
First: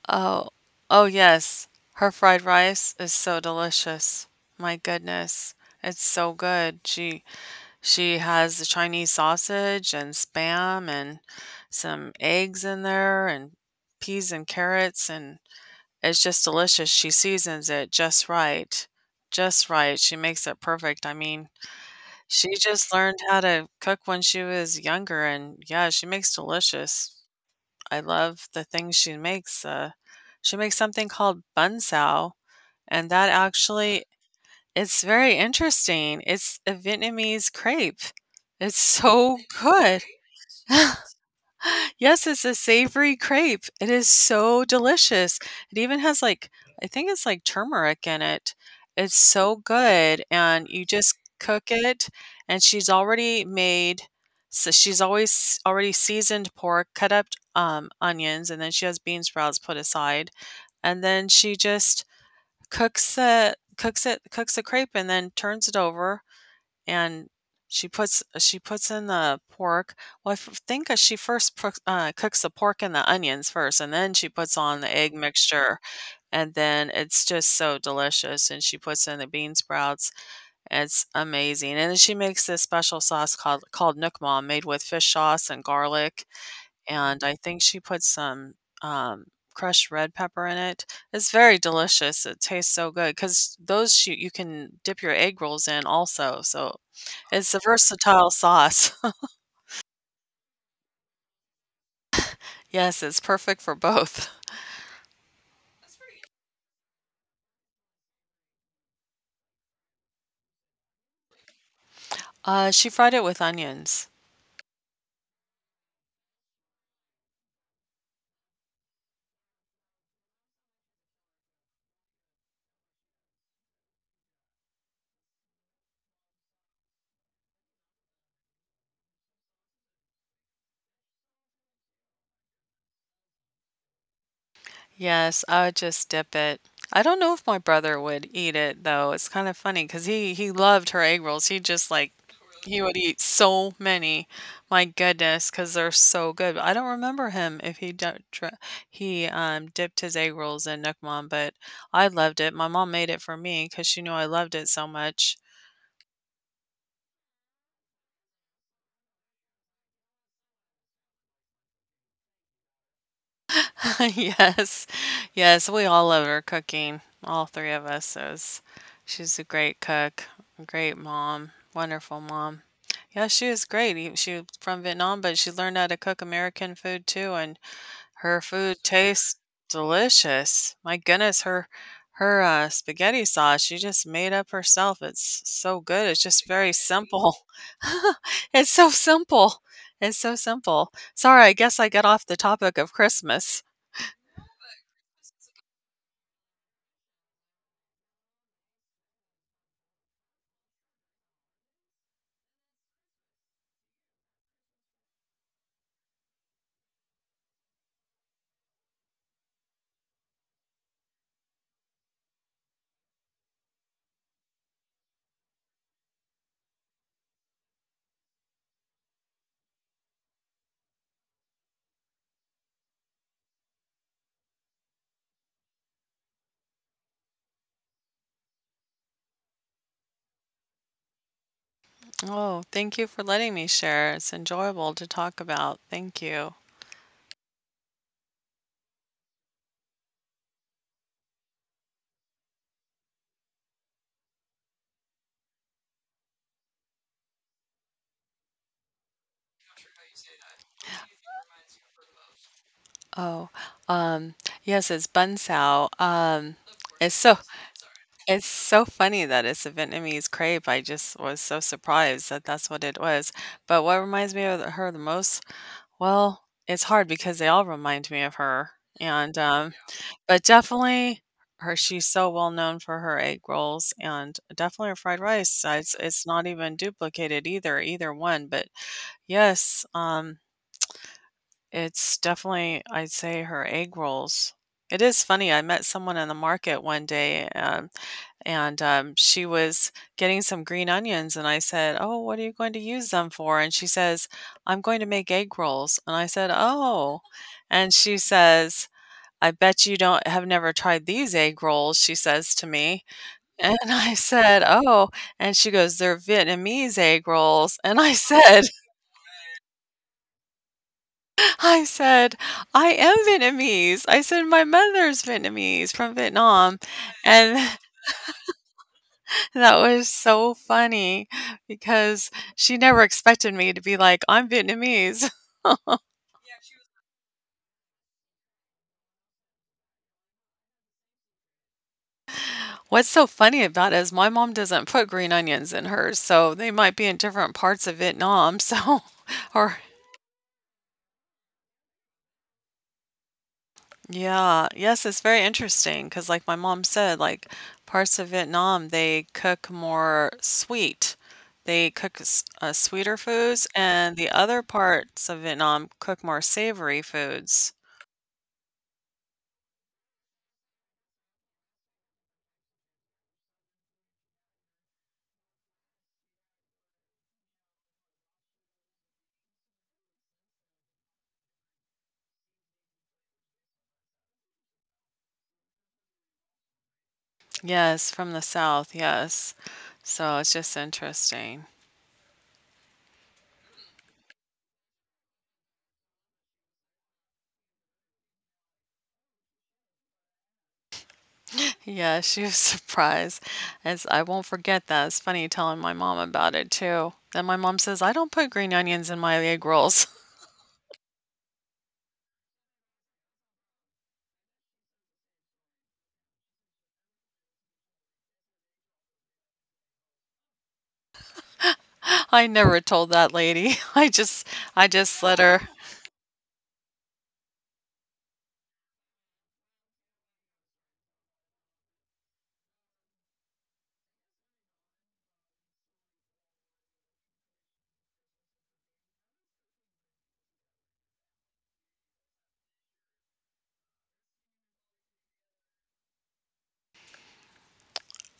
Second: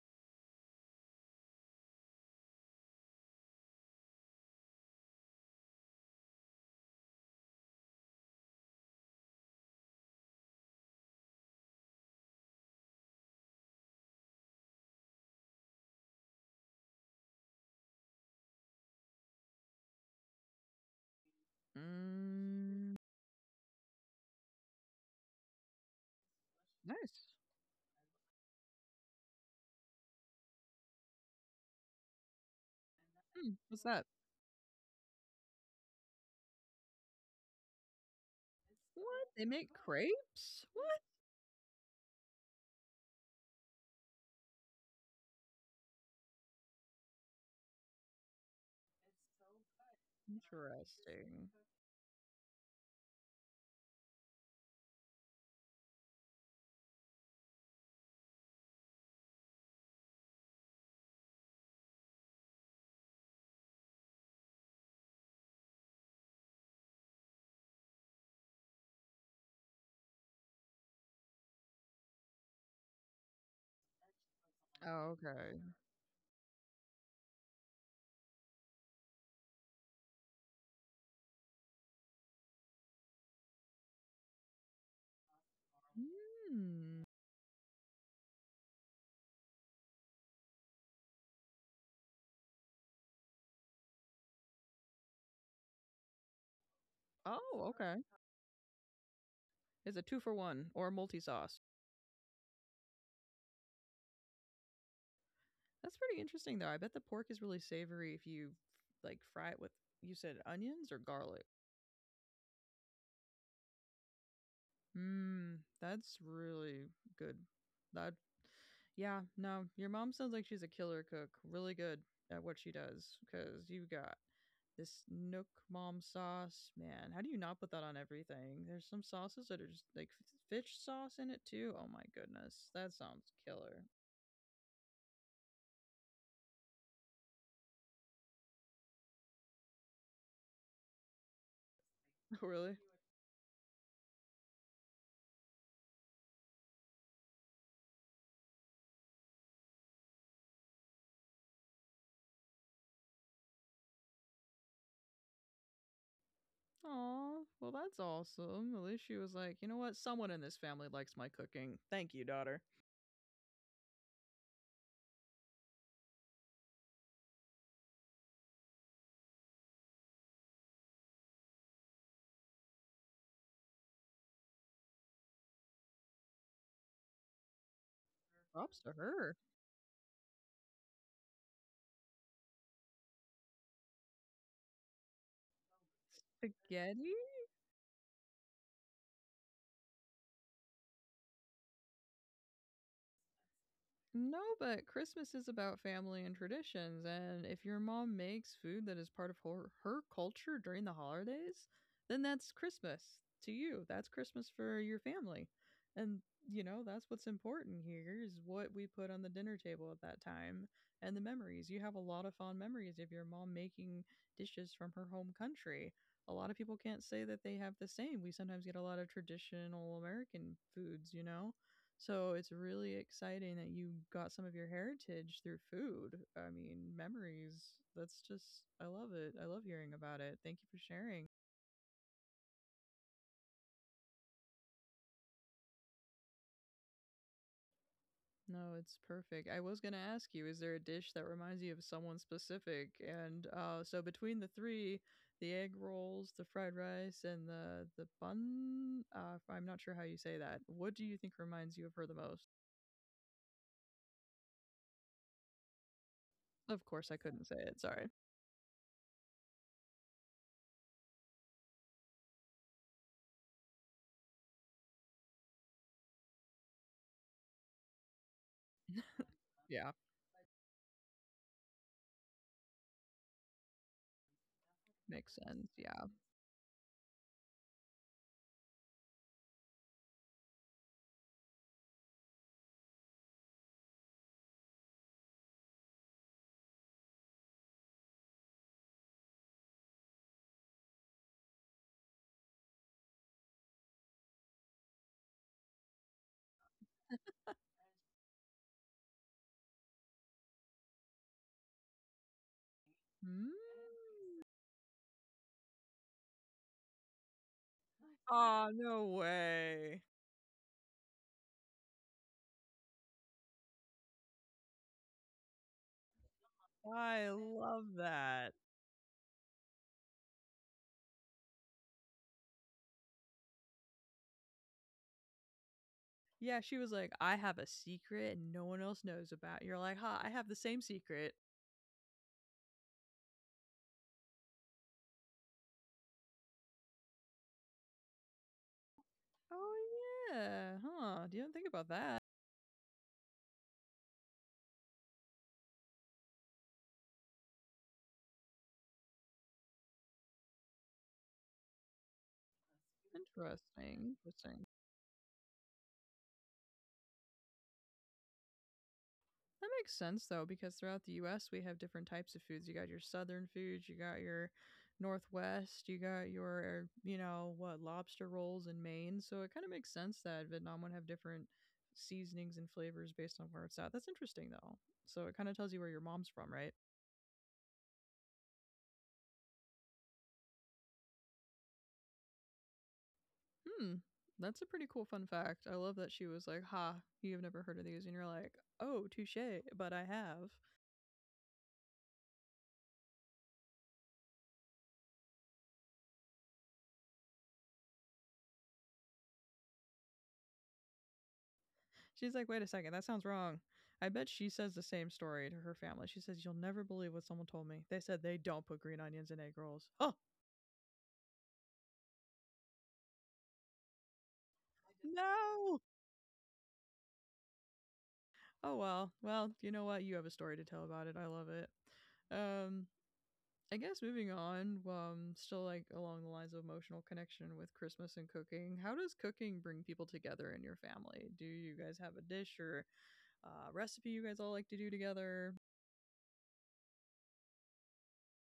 Speaker 2: Oh, oh, yes. Her fried rice is so delicious. My goodness. It's so good. She has the Chinese sausage and spam and some eggs in there and peas and carrots and it's just delicious. She seasons it just right, just right. She makes it perfect. I mean, she just
Speaker 1: Mm,
Speaker 2: learned how to cook when she was younger, and yeah, she makes delicious.
Speaker 1: nice.
Speaker 2: I love the things she makes. She makes something called bun sao, and that
Speaker 1: Hmm, what's that?
Speaker 2: actually it's very interesting. It's a Vietnamese crepe. It's
Speaker 1: What?
Speaker 2: so
Speaker 1: They make
Speaker 2: good.
Speaker 1: crepes? What?
Speaker 2: [LAUGHS] Yes, it's a savory crepe. It is so delicious. It even has like I think it's like turmeric in it. It's so good and you just
Speaker 1: Interesting.
Speaker 2: cook it and she's always already seasoned pork, cut up onions, and then she has bean sprouts put aside. And then she just cooks the crepe and then turns it over and she puts in the pork. Well, think that she first cooks the pork and the onions first, and then she puts on the
Speaker 1: Oh,
Speaker 2: egg
Speaker 1: okay.
Speaker 2: mixture, and then it's just so delicious. And she puts in the bean sprouts. It's amazing. And then she makes this special sauce called Nook Mom, made with fish sauce and garlic,
Speaker 1: Mm.
Speaker 2: and I think she puts some um, crushed red pepper in it. It's very delicious. It tastes so good because those you can dip your egg rolls in also. So it's a
Speaker 1: Oh, okay.
Speaker 2: versatile sauce. [LAUGHS]
Speaker 1: It's a two for one or multi sauce.
Speaker 2: Yes, it's perfect for both.
Speaker 1: That's pretty interesting, though. I bet the pork is really savory if you like fry it with, you said onions or garlic.
Speaker 2: She fried it with onions.
Speaker 1: Mmm, that's really good. That, yeah, no, your mom sounds like she's a killer cook, really good at what she does. Because you got this Nook mom sauce, man. How do you not put that on everything? There's some sauces that are just like fish sauce in it too. Oh my goodness, that sounds killer.
Speaker 2: Yes, I would just dip it. I don't know if my brother would eat it though. It's kind of funny because he loved her egg rolls. He just like
Speaker 1: [LAUGHS] Really?
Speaker 2: He would eat so many. My goodness, because they're so good. I don't remember him if he dipped his egg rolls in Nook Mom, but I loved it. My mom made it for me because she knew I loved it so much.
Speaker 1: Oh, well, that's awesome. At least she was like, you know what? Someone in this family likes my cooking. Thank you, daughter.
Speaker 2: [LAUGHS] Yes. Yes, we all love her cooking, all three of us. She's a great cook, a great mom, wonderful mom. Yeah, she is great. She was from Vietnam, but she learned how to cook American food too, and her food
Speaker 1: Props to her.
Speaker 2: tastes delicious. My goodness, her spaghetti sauce she just made up herself. It's so good. It's just very
Speaker 1: Spaghetti?
Speaker 2: simple. [LAUGHS] It's so simple. It's so simple. Sorry, I guess I got off the topic of Christmas.
Speaker 1: No, but Christmas is about family and traditions, and if your mom makes food that is part of her culture during the holidays, then that's Christmas to you. That's Christmas for your family. And you know, that's what's important here is what we put on the dinner table at that time and the memories. You have a lot of fond memories of your mom making dishes from her home country. A lot of people can't say that they have the same. We sometimes get a lot of traditional American foods, you know? So it's really exciting that you got some of your heritage through food. I mean, memories. That's just, I love it. I love hearing about it. Thank you for sharing.
Speaker 2: Oh, thank you for letting me share. It's enjoyable to talk about. Thank you.
Speaker 1: No, it's perfect. I was going to ask you, is there a dish that reminds you of someone specific? And so between the three, the egg rolls, the fried rice, and the bun, I'm not sure how you say that. What do you think reminds you of her the most?
Speaker 2: Oh, um, yes, it's bun sao.
Speaker 1: Of course,
Speaker 2: It's
Speaker 1: I
Speaker 2: so
Speaker 1: couldn't say it. Sorry.
Speaker 2: it's so funny that it's a Vietnamese crepe. I just was so surprised that that's what it was. But what reminds me of her the most? Well, it's hard because they all remind me of her. And
Speaker 1: Yeah,
Speaker 2: but definitely her. She's so well known for her egg rolls and definitely her fried
Speaker 1: makes
Speaker 2: rice.
Speaker 1: sense.
Speaker 2: It's
Speaker 1: Yeah.
Speaker 2: it's not even duplicated either, either one. But Yes, um, it's definitely, I'd say, her egg rolls. It is funny. I met someone in the market one day, and she was getting some green onions, and I said, "Oh, what are you going to use them for?" And she says, "I'm going to make egg rolls." And I said, "Oh," and she says, "I bet you don't have never tried these egg rolls," she says to me,
Speaker 1: Mm.
Speaker 2: [LAUGHS] and I said, "Oh," and she goes, "They're Vietnamese egg rolls," and I [LAUGHS] said.
Speaker 1: Aw, no way.
Speaker 2: I said, "I am Vietnamese." I said, "My mother's Vietnamese from Vietnam."
Speaker 1: I
Speaker 2: And
Speaker 1: love that.
Speaker 2: [LAUGHS] that was so funny because she never expected me to be like, "I'm Vietnamese."
Speaker 1: Yeah, she was like, "I have a secret and no one else knows about." You're like, "Huh, I have the same secret.
Speaker 2: [LAUGHS] What's so funny about it is my mom doesn't put green onions in hers, so they might be in different parts of Vietnam, [LAUGHS] so or
Speaker 1: Oh, yeah, huh, you didn't think about that.
Speaker 2: Yeah. Yes, it's very interesting because, like my mom said, like parts of Vietnam, they cook more sweet. They cook sweeter foods,
Speaker 1: Interesting,
Speaker 2: and the
Speaker 1: interesting."
Speaker 2: other parts of Vietnam cook more savory foods.
Speaker 1: That makes sense though, because throughout the U.S. we have different types of foods. You got your southern foods, you got your northwest, you got your you know what lobster rolls in Maine. So it kind of makes sense that Vietnam would have different seasonings and flavors based on where it's at. That's interesting though. So it kind of tells you where your mom's from, right?
Speaker 2: Yes, from the south, yes. So it's just interesting. [LAUGHS]
Speaker 1: Hmm. That's a pretty cool fun fact. I love that she was like, "Ha, you have never heard of these," and you're like, "Oh, touche," but I have.
Speaker 2: Yeah, she was [LAUGHS] surprised. As I won't forget that. It's funny telling my mom about it too. Then my mom says, I don't put green onions in my egg rolls.
Speaker 1: She's like, wait a second, that sounds wrong. I bet she says the same story to her family. She says, "You'll never believe what someone told me. They said they don't put green onions in egg rolls." Oh,
Speaker 2: I never told that lady. [LAUGHS] I just let her
Speaker 1: no. Oh, well. Well, you know what? You have a story to tell about it. I love it. Um, I guess moving on, still like along the lines of emotional connection with Christmas and cooking. How does cooking bring people together in your family? Do you guys have a dish or recipe you guys all like to do together?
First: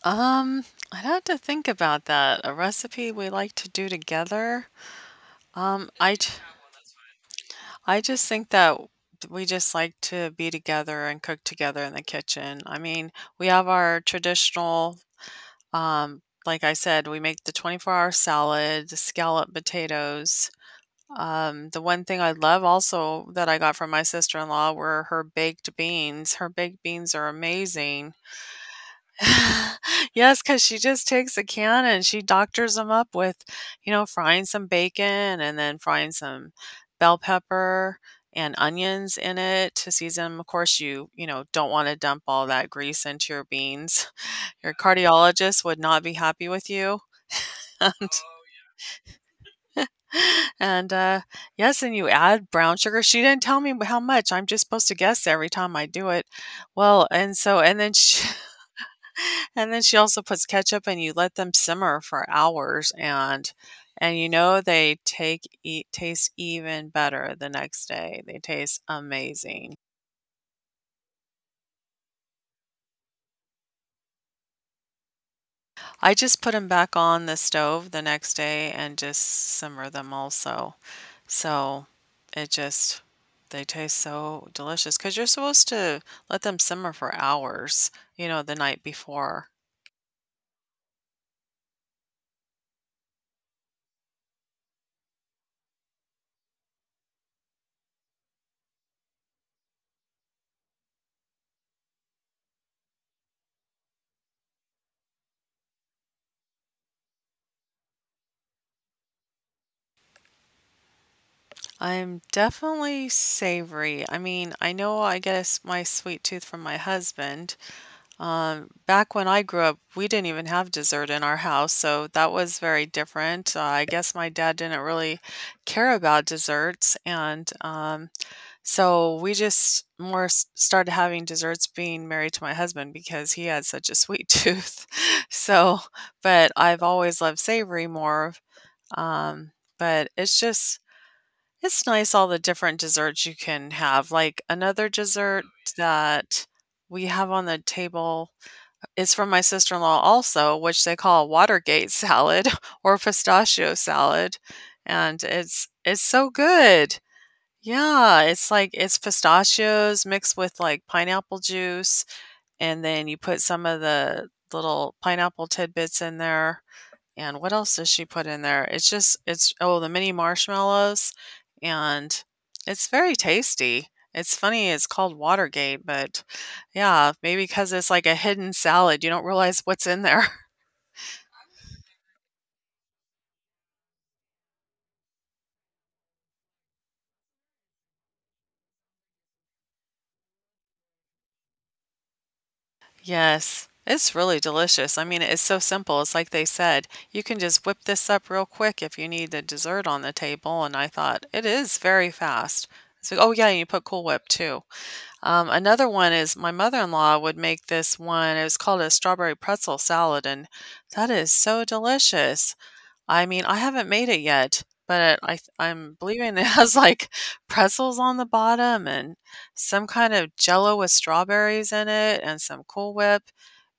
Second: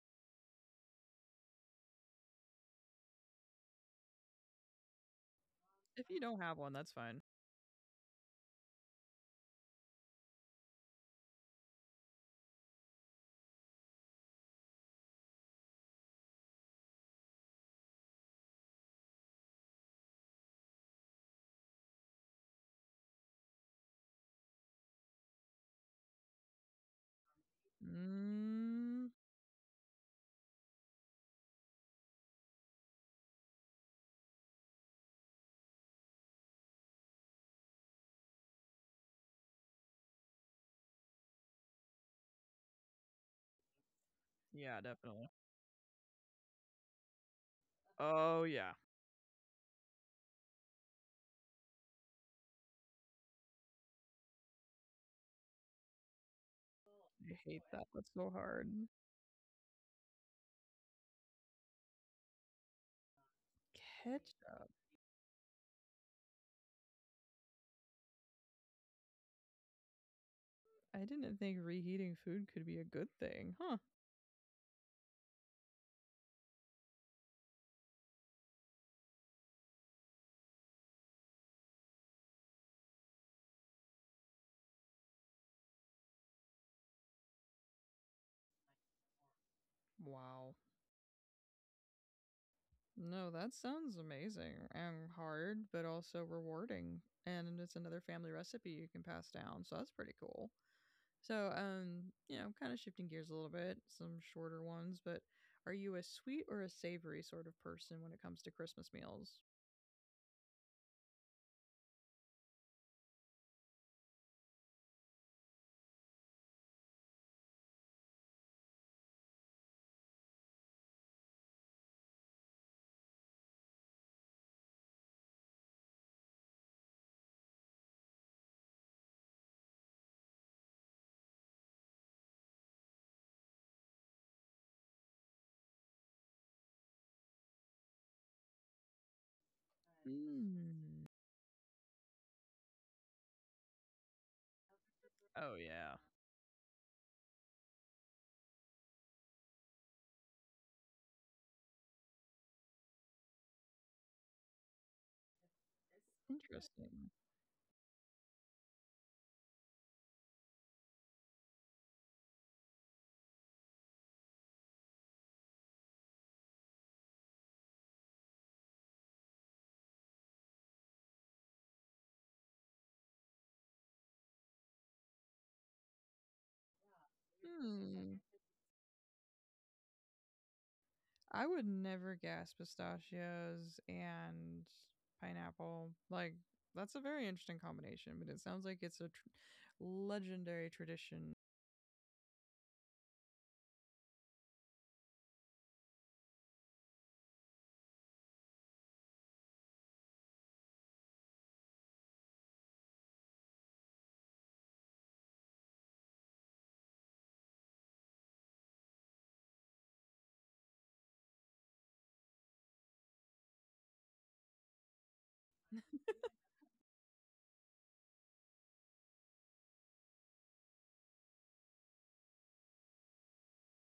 Speaker 2: um I'd have to think about that. A recipe we like to do together. Um
Speaker 1: If
Speaker 2: I
Speaker 1: you
Speaker 2: j-
Speaker 1: don't have one, that's fine.
Speaker 2: I just think that we just like to be together and cook together in the kitchen. I mean, we have our traditional, like I said, we make the 24-hour salad, the scallop potatoes. The one thing I love also that I got from my sister-in-law were her baked beans. Her baked beans are amazing.
Speaker 1: Mm,
Speaker 2: [LAUGHS] Yes, because she just takes a can and she doctors them up with, you know, frying some bacon and then frying some bell pepper and onions in it to season 'em. Of course, you know, don't wanna dump all that grease into your beans. [LAUGHS] Your
Speaker 1: yeah, definitely.
Speaker 2: cardiologist would not be happy with you. [LAUGHS] And
Speaker 1: Oh, yeah.
Speaker 2: and, yes, and you add brown sugar. She didn't tell me how much, I'm just supposed to guess every time I do it. Well,
Speaker 1: I
Speaker 2: and so
Speaker 1: hate
Speaker 2: and
Speaker 1: that.
Speaker 2: then
Speaker 1: That's
Speaker 2: she.
Speaker 1: so hard.
Speaker 2: And then she also puts ketchup and you let them simmer for hours and you know
Speaker 1: Ketchup.
Speaker 2: they take eat taste even better the next day. They taste amazing.
Speaker 1: I didn't think reheating food could be a good thing. Huh.
Speaker 2: I just put them back on the stove the next day and just simmer them also. So it just they taste so delicious because 'cause you're supposed to let them simmer for hours, you know, the night before.
Speaker 1: Wow. No, that sounds amazing and hard, but also rewarding. And it's another family recipe you can pass down. So that's pretty cool. So, kind of shifting gears a little bit, some shorter ones, but are you a sweet or a savory sort of person when it comes to Christmas meals?
Speaker 2: I'm definitely savory. I mean, I know I get a s my sweet tooth from my husband. Back when I grew up, we didn't even have dessert in our house, so that was very different. I guess my dad didn't really care about desserts, and so we started having desserts being married to my husband because he had such a sweet [LAUGHS] tooth. So, but I've always loved savory more. Um, but it's just
Speaker 1: Mm.
Speaker 2: It's nice all the different desserts you can have, like, another dessert
Speaker 1: Oh, yeah.
Speaker 2: that we have on the table is from my sister-in-law also, which they call Watergate salad [LAUGHS] or pistachio salad, and it's so good.
Speaker 1: Interesting.
Speaker 2: Yeah, it's like it's pistachios mixed with, like, pineapple juice, and then you put some of the little pineapple tidbits in there, and what else does she put in there? It's the mini marshmallows, and it's very tasty. It's funny it's called Watergate, but yeah, maybe because it's like
Speaker 1: Hmm.
Speaker 2: a hidden salad, you don't realize what's in there. [LAUGHS]
Speaker 1: I would never guess pistachios and pineapple. Like that's a very interesting combination, but it sounds like it's a legendary tradition.
Speaker 2: Yes. It's really delicious. I mean, it's so simple. It's like they said, you can just whip this up real quick if you need the dessert on the table. And I thought, it is very fast. It's like, oh, yeah, and you put Cool Whip too. Another one is my mother-in-law would make this one, it was called a strawberry pretzel salad, and that is so delicious. I mean, I haven't made it yet, but I'm believing it [LAUGHS] has like pretzels on the bottom and some kind of jello with strawberries in it and some Cool Whip.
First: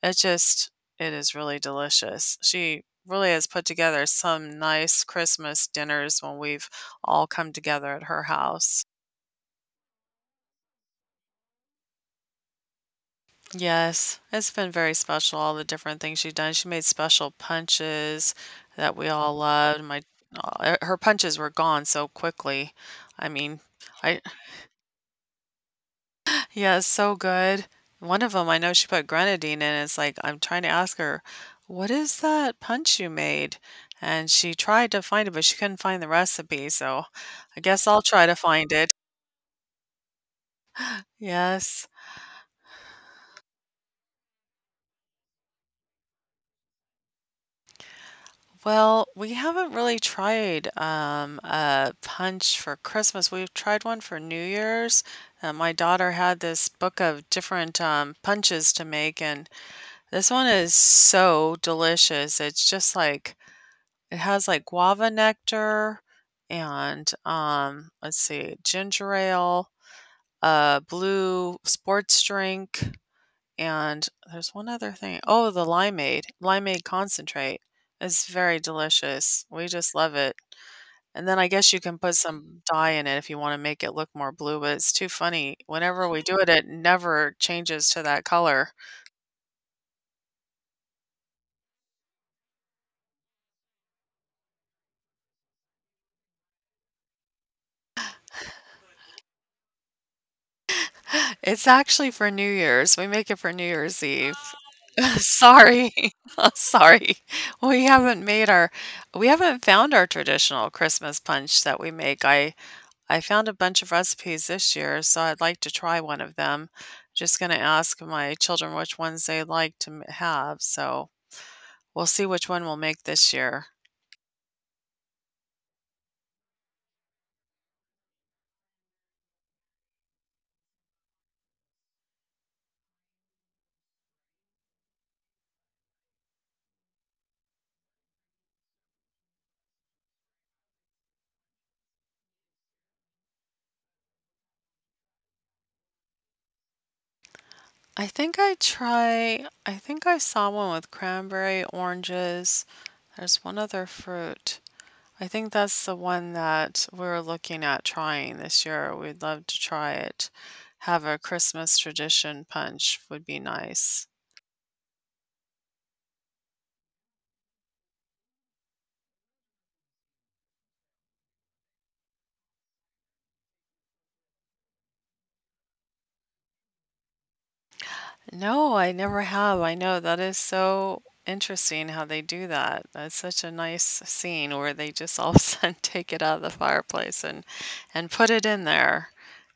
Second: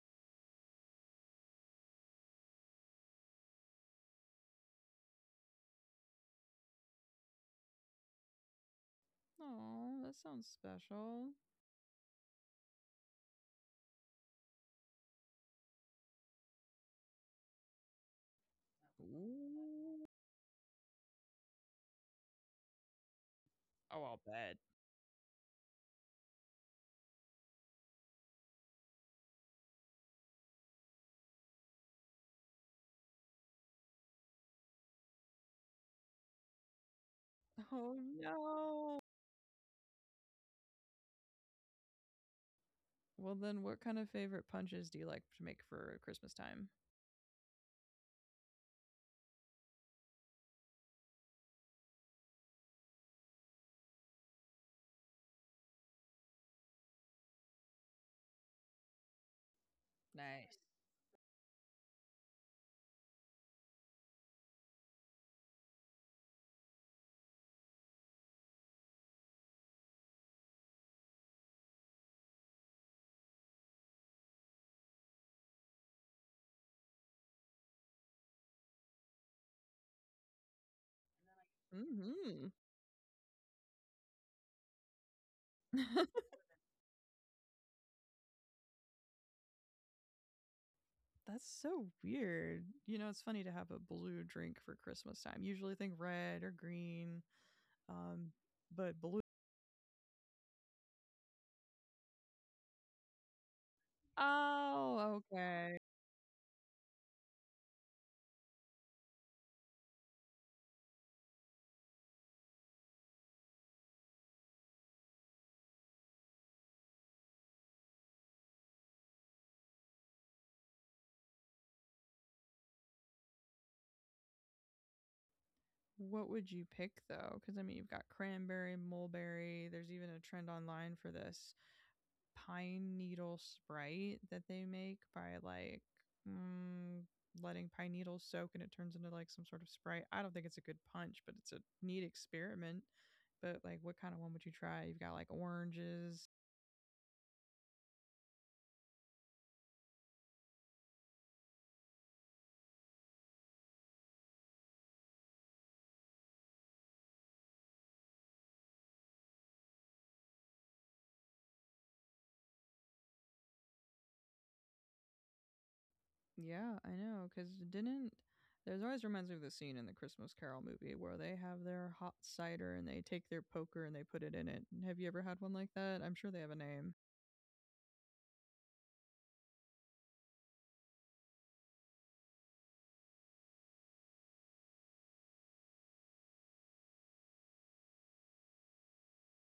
Speaker 2: It just it is really delicious. She really has put together some nice Christmas dinners when we've all come together at her house.
Speaker 1: Oh, that sounds special.
Speaker 2: Yes, it's been very special, all the different things she's done. She made special punches that we all loved. My
Speaker 1: Ooh.
Speaker 2: Her punches were gone so quickly. I mean,
Speaker 1: Oh, I'll
Speaker 2: I [SIGHS]
Speaker 1: bet. [LAUGHS]
Speaker 2: [LAUGHS] yeah, it's so good. One of them, I know she put grenadine in. It's like I'm trying to ask her, "What is that punch you made?" And she tried to find it, but she couldn't find the recipe. So I guess
Speaker 1: Oh
Speaker 2: I'll try to find it.
Speaker 1: no.
Speaker 2: Yes.
Speaker 1: Well, then, what kind of favorite punches do you like to make for Christmas time?
Speaker 2: Well, we haven't really tried a punch for Christmas. We've tried one for New Year's. My daughter had this book of different punches to make, and this one
Speaker 1: Nice.
Speaker 2: is so delicious. It's just like it has like guava nectar and, let's see, ginger ale, a blue sports drink, and there's one other thing. Oh, the limeade. Limeade concentrate is very delicious. We just love it. And then I guess you can put
Speaker 1: Hmm.
Speaker 2: some dye in it if you wanna make it look more blue, but it's too funny. Whenever
Speaker 1: [LAUGHS]
Speaker 2: we do it, it never changes to that color.
Speaker 1: That's so weird. You know, it's funny to have a blue drink for Christmas time. Usually think red or green. Um, but blue.
Speaker 2: [GASPS] [LAUGHS] It's actually for New Year's. We make it for New Year's Eve. [LAUGHS] Oh.
Speaker 1: Oh, okay.
Speaker 2: Sorry. [LAUGHS] I'm sorry. We haven't made our we haven't found our traditional Christmas punch that we make. I found a bunch of recipes this year, so I'd like to try one of them. Just going to ask my children which ones they like to have, so we'll see which one we'll make this year.
Speaker 1: What would you pick though? Because I mean, you've got cranberry, mulberry. There's even a trend online for this pine needle sprite that they make by like mm, letting pine needles soak and it turns into like some sort of sprite. I don't think it's a good punch, but it's a neat experiment. But like, what kind of one would you try? You've got like oranges,
Speaker 2: I think I saw one with cranberry, oranges. There's one other fruit. I think that's the one that we're looking at trying this year. We'd love to try it. Have a Christmas tradition punch would be nice.
Speaker 1: yeah, I know. Because didn't there's always reminds me of the scene in the Christmas Carol movie where they have their hot cider and they take their poker and they put it in it. Have you ever had one like that? I'm sure they have a name.
Speaker 2: No, I never have. I know that is so interesting how they do that. That's such a nice scene where they just all [LAUGHS] of a sudden [LAUGHS] take it out of the fireplace and put it in there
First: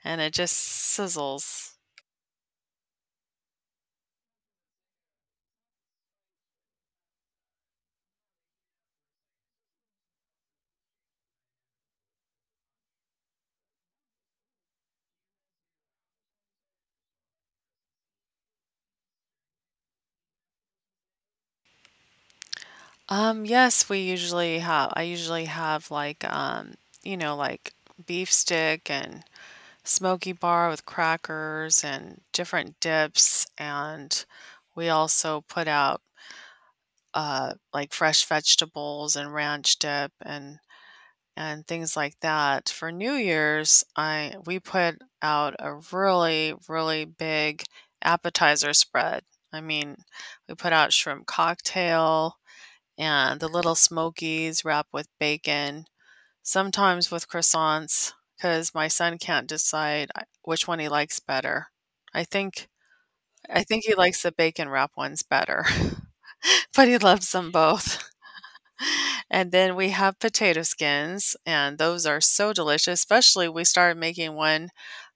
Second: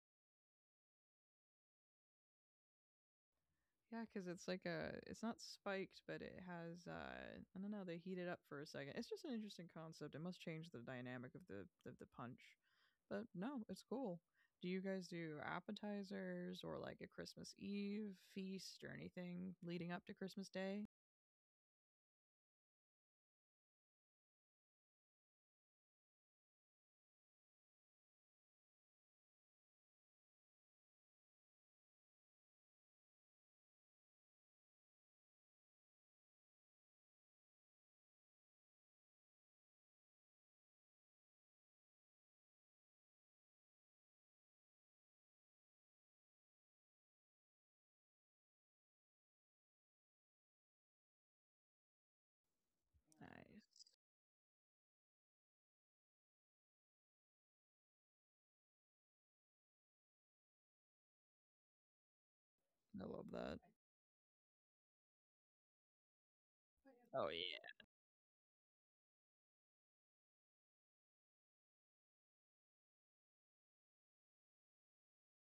Speaker 2: and it just sizzles.
Speaker 1: Yeah, because it's like a it's not spiked, but it has I don't know. They heat it up for a second. It's just an interesting concept. It must change the dynamic of the punch. But no, it's cool. Do you guys do appetizers or like a Christmas Eve feast or anything leading up to Christmas Day?
Speaker 2: Yes, we usually have I usually have like beef stick and smoky bar with crackers and different dips, and we also put out like fresh vegetables and ranch dip, and things like that. For New Year's, I we put out a really, really big appetizer spread. I mean, we put out shrimp cocktail and the
Speaker 1: Nice.
Speaker 2: little smokies wrapped with bacon, sometimes with croissants because my son can't decide which one he likes better. I
Speaker 1: I
Speaker 2: think
Speaker 1: love that.
Speaker 2: I think he likes the bacon wrap ones better, [LAUGHS] but
Speaker 1: Oh
Speaker 2: he loves them both. And then we have potato skins, and those are so delicious, especially we started making one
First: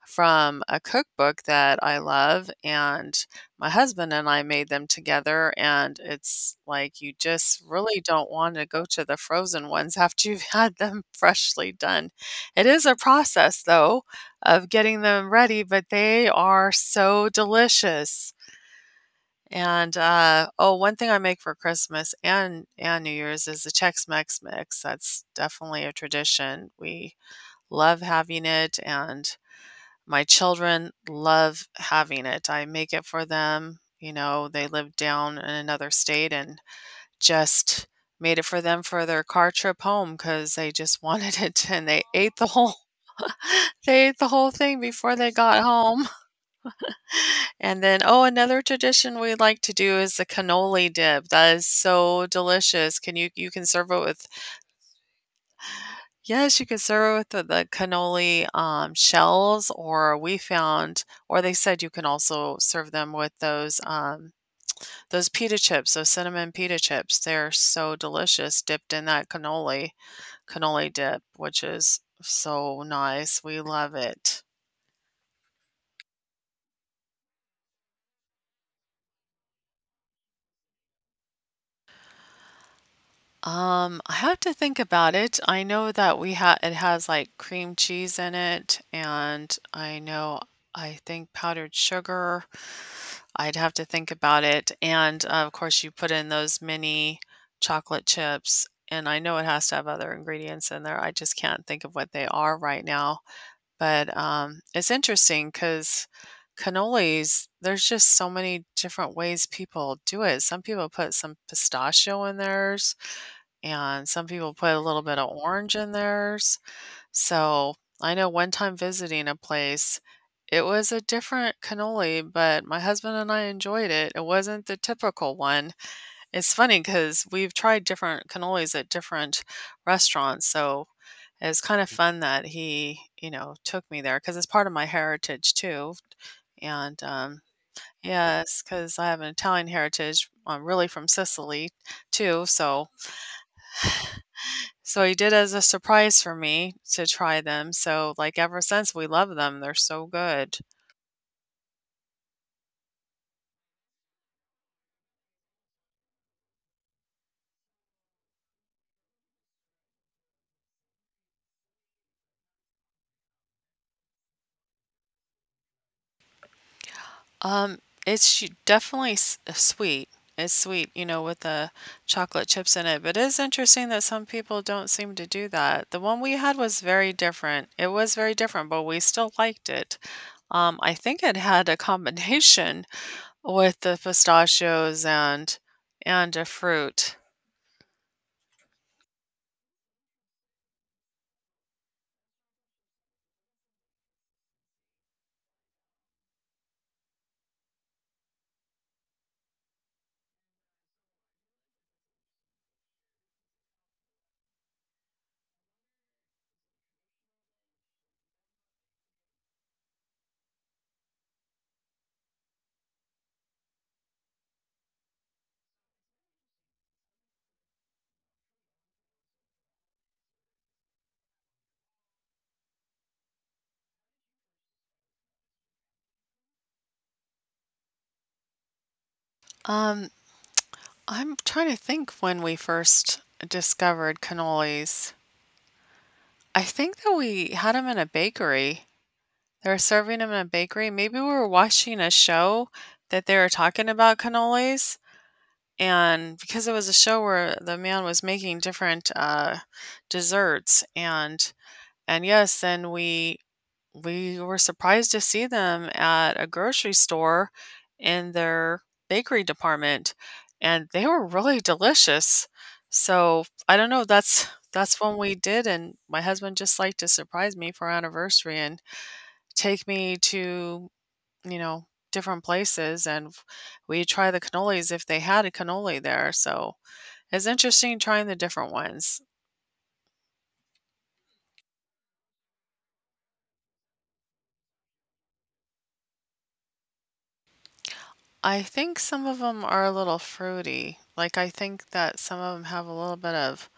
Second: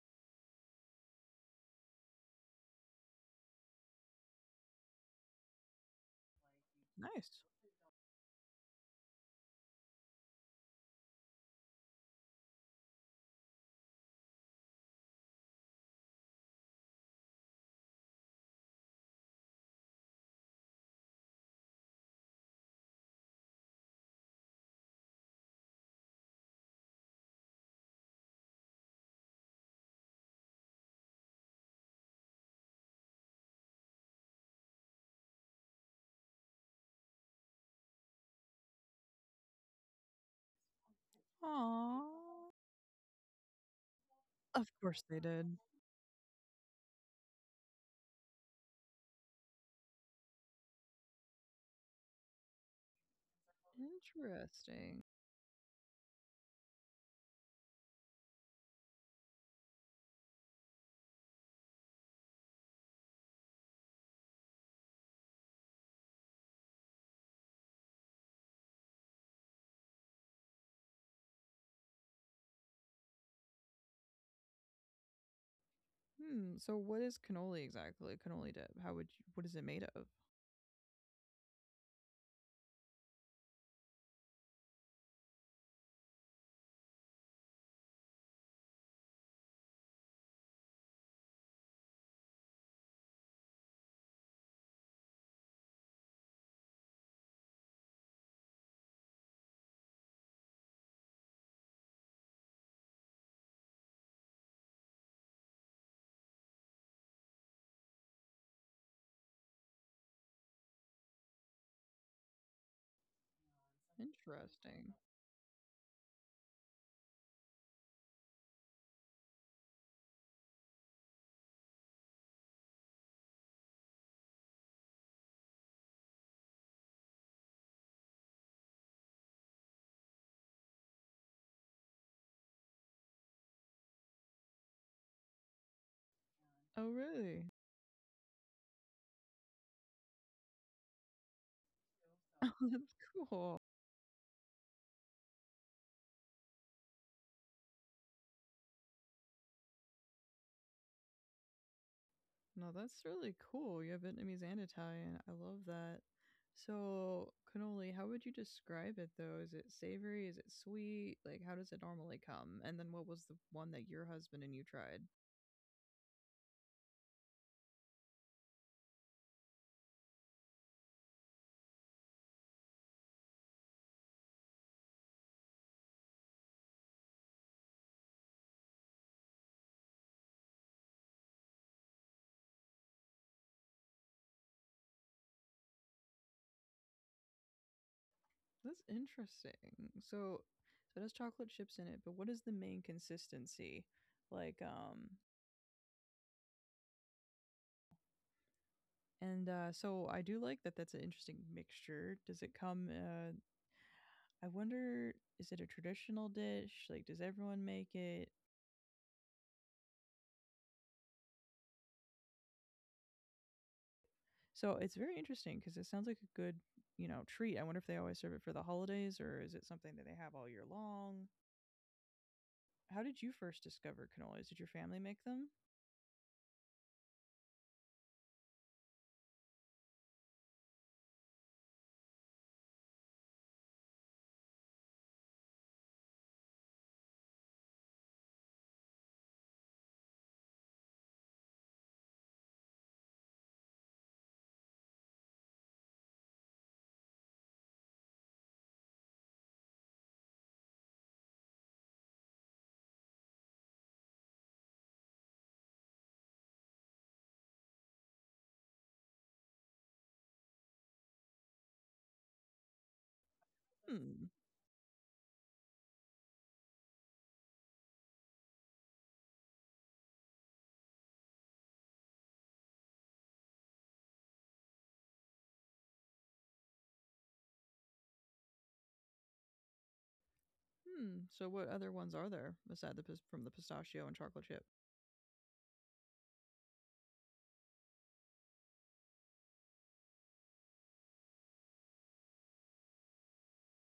Speaker 2: from a cookbook that I love, and my husband and I made them together, and it's like
Speaker 1: yeah.
Speaker 2: you
Speaker 1: Nice.
Speaker 2: just really don't want to go to the frozen ones [LAUGHS] after you've had them [LAUGHS] freshly done. It is a process, though, of getting them ready, but they are so delicious. Oh, one thing I make for Christmas and New Year's is the Chex-Mex mix. That's definitely a tradition. We love having it, and my children love having it. I make it for them. You know, they live down in another state and just made it for them for their car trip home because they just [LAUGHS] wanted it, and they
Speaker 1: Aww,
Speaker 2: ate the whole [LAUGHS] they ate the
Speaker 1: of
Speaker 2: whole thing
Speaker 1: course they
Speaker 2: before they
Speaker 1: did.
Speaker 2: got home. And then, oh, another tradition we like to do is the cannoli dip. That is so delicious. Can you You can serve it with
Speaker 1: Interesting.
Speaker 2: yes, you can serve it with the cannoli shells, or we found, or they said you can also serve them with those pita chips, those cinnamon pita chips. They're so delicious, dipped in that cannoli dip, which is so nice. We love it.
Speaker 1: Hmm. So, what is cannoli exactly? Cannoli dip. How would you? What is it made of?
Speaker 2: I have to think about it. I know that we ha it has like cream cheese in it, and I know I think powdered sugar. I'd have to think about it. And of course, you put in those mini chocolate chips, and I know it has to have other ingredients in there. I just can't think of what they are right now. But It's interesting because cannolis, there's just so many different ways people do it. Some people put some pistachio in theirs, and some people put
Speaker 1: Interesting.
Speaker 2: a little bit of orange in theirs. So I know one time visiting a place, it was a different cannoli, but my husband and I enjoyed it. It wasn't the typical one. It's funny because we've tried different cannolis at different restaurants. So it was kind of fun that he, you know, took me there because it's part of my heritage too.
Speaker 1: Oh,
Speaker 2: And
Speaker 1: really?
Speaker 2: Yes, because I have an Italian heritage. I'm really from Sicily too.
Speaker 1: [LAUGHS] Oh, that's
Speaker 2: So
Speaker 1: cool.
Speaker 2: so he did as a surprise for me to try them. So like ever since we love them. They're so good.
Speaker 1: No, that's really cool. You have Vietnamese and Italian. I love that. So, cannoli. How would you describe it though? Is it savory? Is it sweet? Like, how does it normally come? And then, what was the one that your husband and you tried?
Speaker 2: Um, it's sh- definitely s- sweet. It's sweet, you know, with the chocolate chips in it. But it is interesting that some people don't seem to do that. The one we had was very different. It was very different, but we still liked it. I think it had a combination [LAUGHS] with the pistachios and a fruit.
Speaker 1: That's interesting. So, it has chocolate chips in it, but what is the main consistency? Like, and so I do like that. That's an interesting mixture. Does it come? I wonder, is it a traditional dish? Like, does everyone make it? So it's very interesting because it sounds like a good, treat. I wonder if they always serve it for the holidays, or is it something that they have all year long? How did you first discover cannolis? Did your family make them?
Speaker 2: Um, I'm trying to think when we first discovered cannolis. I think that we had them in a bakery. They were serving them in a bakery. Maybe we were watching a show that they were talking about cannolis, and because it was a show where the man was making different, desserts, and yes, then we were surprised to see them at a grocery store in their bakery department, and they were really delicious. So, I don't know,
Speaker 1: Hmm.
Speaker 2: that's when we did, and my husband just liked to surprise me for our anniversary and take me to, you know, different places, and we try the cannolis if they had a cannoli there. So, it's interesting trying the different ones.
Speaker 1: Hmm. So what other ones are there aside the, from the pistachio and chocolate chip?
Speaker 2: I think some of them are a little fruity. Like I think that some of them have a little bit of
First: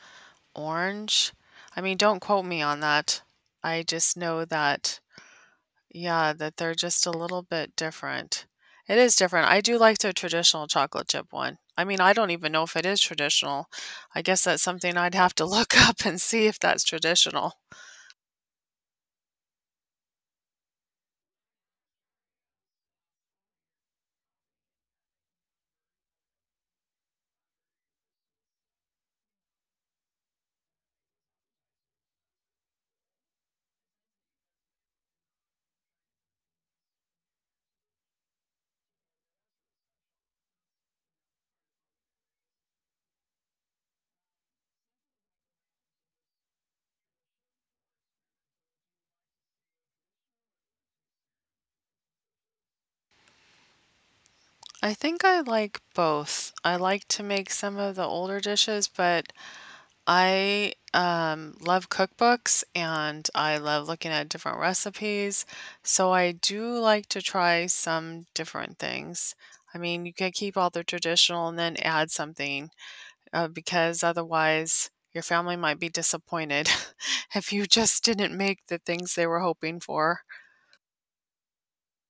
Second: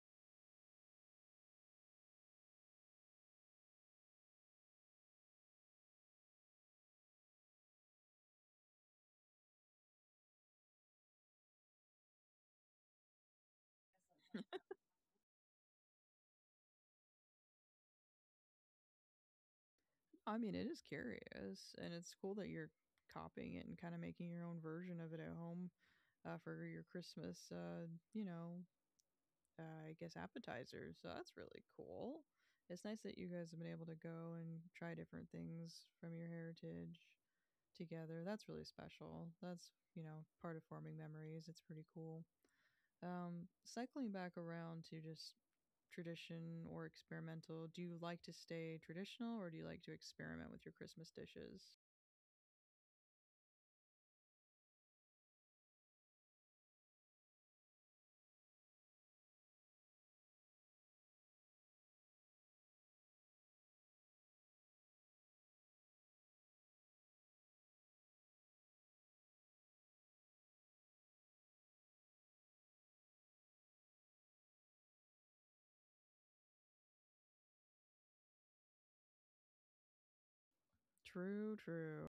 Speaker 2: orange? I mean, don't quote me on that. I just know that, yeah, that they're just a little bit different. It is different. I do like the traditional chocolate chip one. I mean, I don't even know if it is traditional. I guess that's something I'd have to look [LAUGHS] up and see if that's traditional.
Speaker 1: I mean, it is curious, and it's cool that you're copying it and kind of making your own version of it at home, for your Christmas, I guess appetizer. So that's really cool. It's nice that you guys have been able to go and try different things from your heritage together. That's really special. That's, you know, part of forming memories. It's pretty cool. Cycling back around to just tradition or experimental, do you like to stay traditional or do you like to experiment with your Christmas dishes?
Speaker 2: I think I like both. I like to make some of the older dishes, but I love cookbooks, and I love looking at different recipes, so I do like to try some different things. I mean, you can keep all the traditional and then add something, because otherwise your family might be disappointed [LAUGHS] if you just didn't make the things they were hoping for.
Speaker 1: True, true.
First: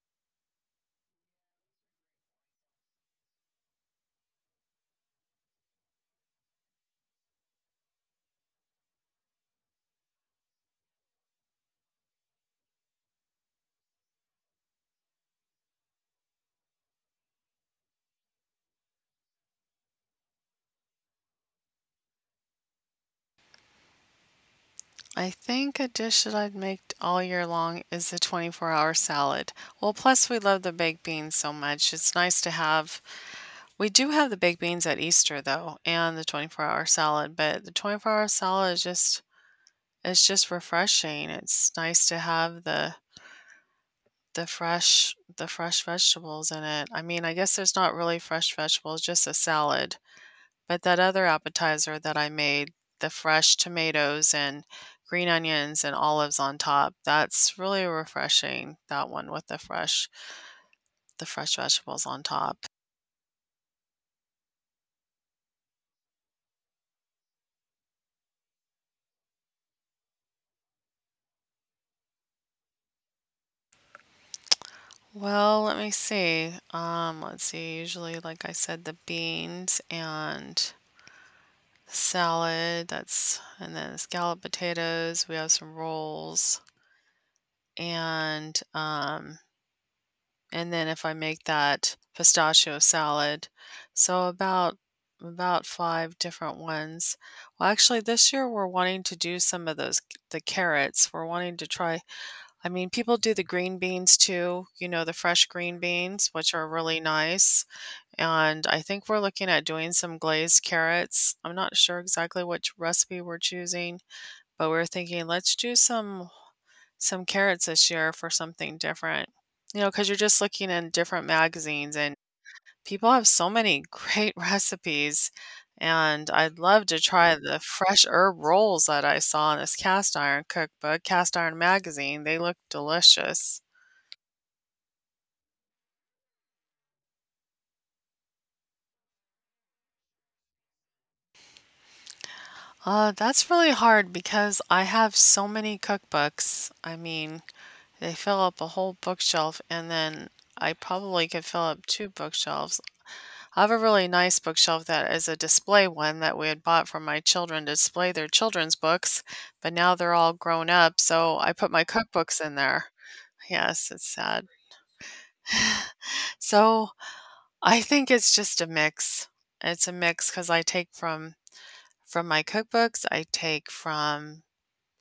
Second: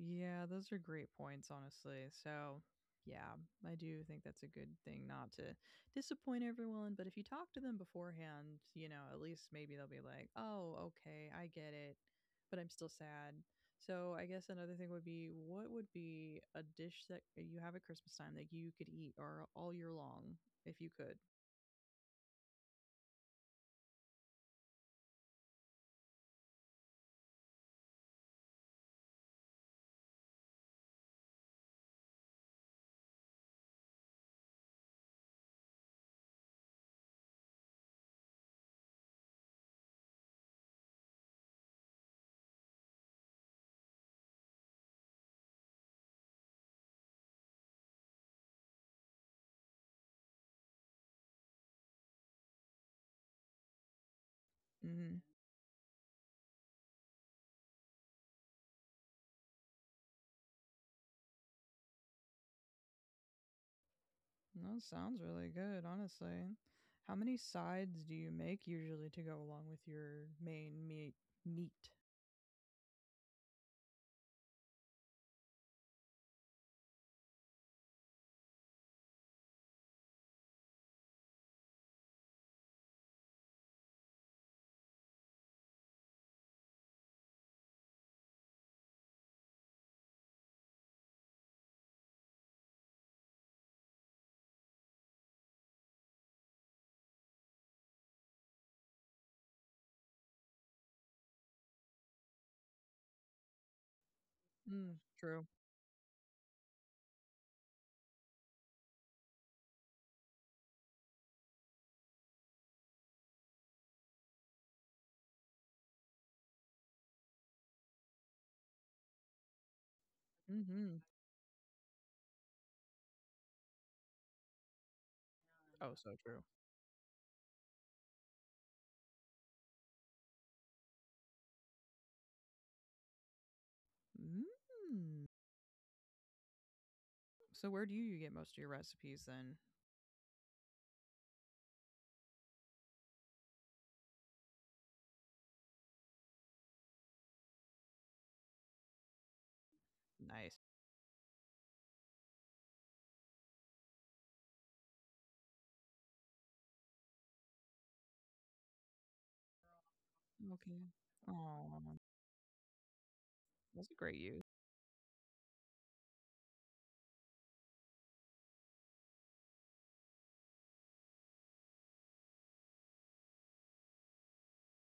Speaker 1: Yeah, those are great points, honestly. So, yeah, I do think that's a good thing, not to disappoint everyone. But if you talk to them beforehand, you know, at least maybe they'll be like, oh, okay, I get it, but I'm still sad. So, I guess another thing would be, what would be a dish that you have at Christmas time that you could eat or all year long if you could?
Speaker 2: I think a dish that I'd make all year long is the 24-hour salad. Well, plus we love the baked beans so much. It's nice to have we do have the baked beans at Easter though, and the 24-hour salad, but the 24-hour salad is just it's just refreshing. It's nice to have the fresh vegetables in it. I mean, I guess there's not really fresh vegetables, just a salad. But that other appetizer that I made, the fresh tomatoes and
Speaker 1: Mm hmm.
Speaker 2: green onions and olives on top, that's really refreshing, that one with the fresh vegetables on top.
Speaker 1: That sounds really good, honestly. How many sides do you make usually to go along with your main meat? Meat.
Speaker 2: Well, let me see. Let's see. Usually, like I said, the beans and salad. That's and then scalloped potatoes. We have some rolls and and then if I make that pistachio salad, so about five different ones. Well, actually, this year we're wanting to do some of those the carrots. We're wanting to try I mean, people do the green beans too, you know,
Speaker 1: Mm,
Speaker 2: the fresh
Speaker 1: true.
Speaker 2: green beans, which are really nice. And I think we're looking at doing some glazed carrots. I'm not sure exactly which recipe we're choosing, but we're thinking let's do some carrots this year for something different. You know, because you're just looking in
Speaker 1: Mhm.
Speaker 2: different magazines, and people have so many [LAUGHS] great recipes.
Speaker 1: Oh, so
Speaker 2: And
Speaker 1: true.
Speaker 2: I'd love to try the fresh herb rolls that I saw in this cast iron cookbook, cast iron magazine. They look delicious.
Speaker 1: Mm. So where do you get most of your recipes then?
Speaker 2: That's really hard because I have so many cookbooks. I mean, they fill up a whole bookshelf, and then
Speaker 1: Nice.
Speaker 2: I probably could fill up two bookshelves. I have a really nice bookshelf that is a display one that we had bought for my children to display their children's books, but now they're all grown
Speaker 1: Okay.
Speaker 2: up, so I put my
Speaker 1: Oh,
Speaker 2: cookbooks in there. Yes,
Speaker 1: that's a
Speaker 2: it's
Speaker 1: great
Speaker 2: sad.
Speaker 1: use.
Speaker 2: So I think it's just a mix. It's a mix because I take from my cookbooks, I take from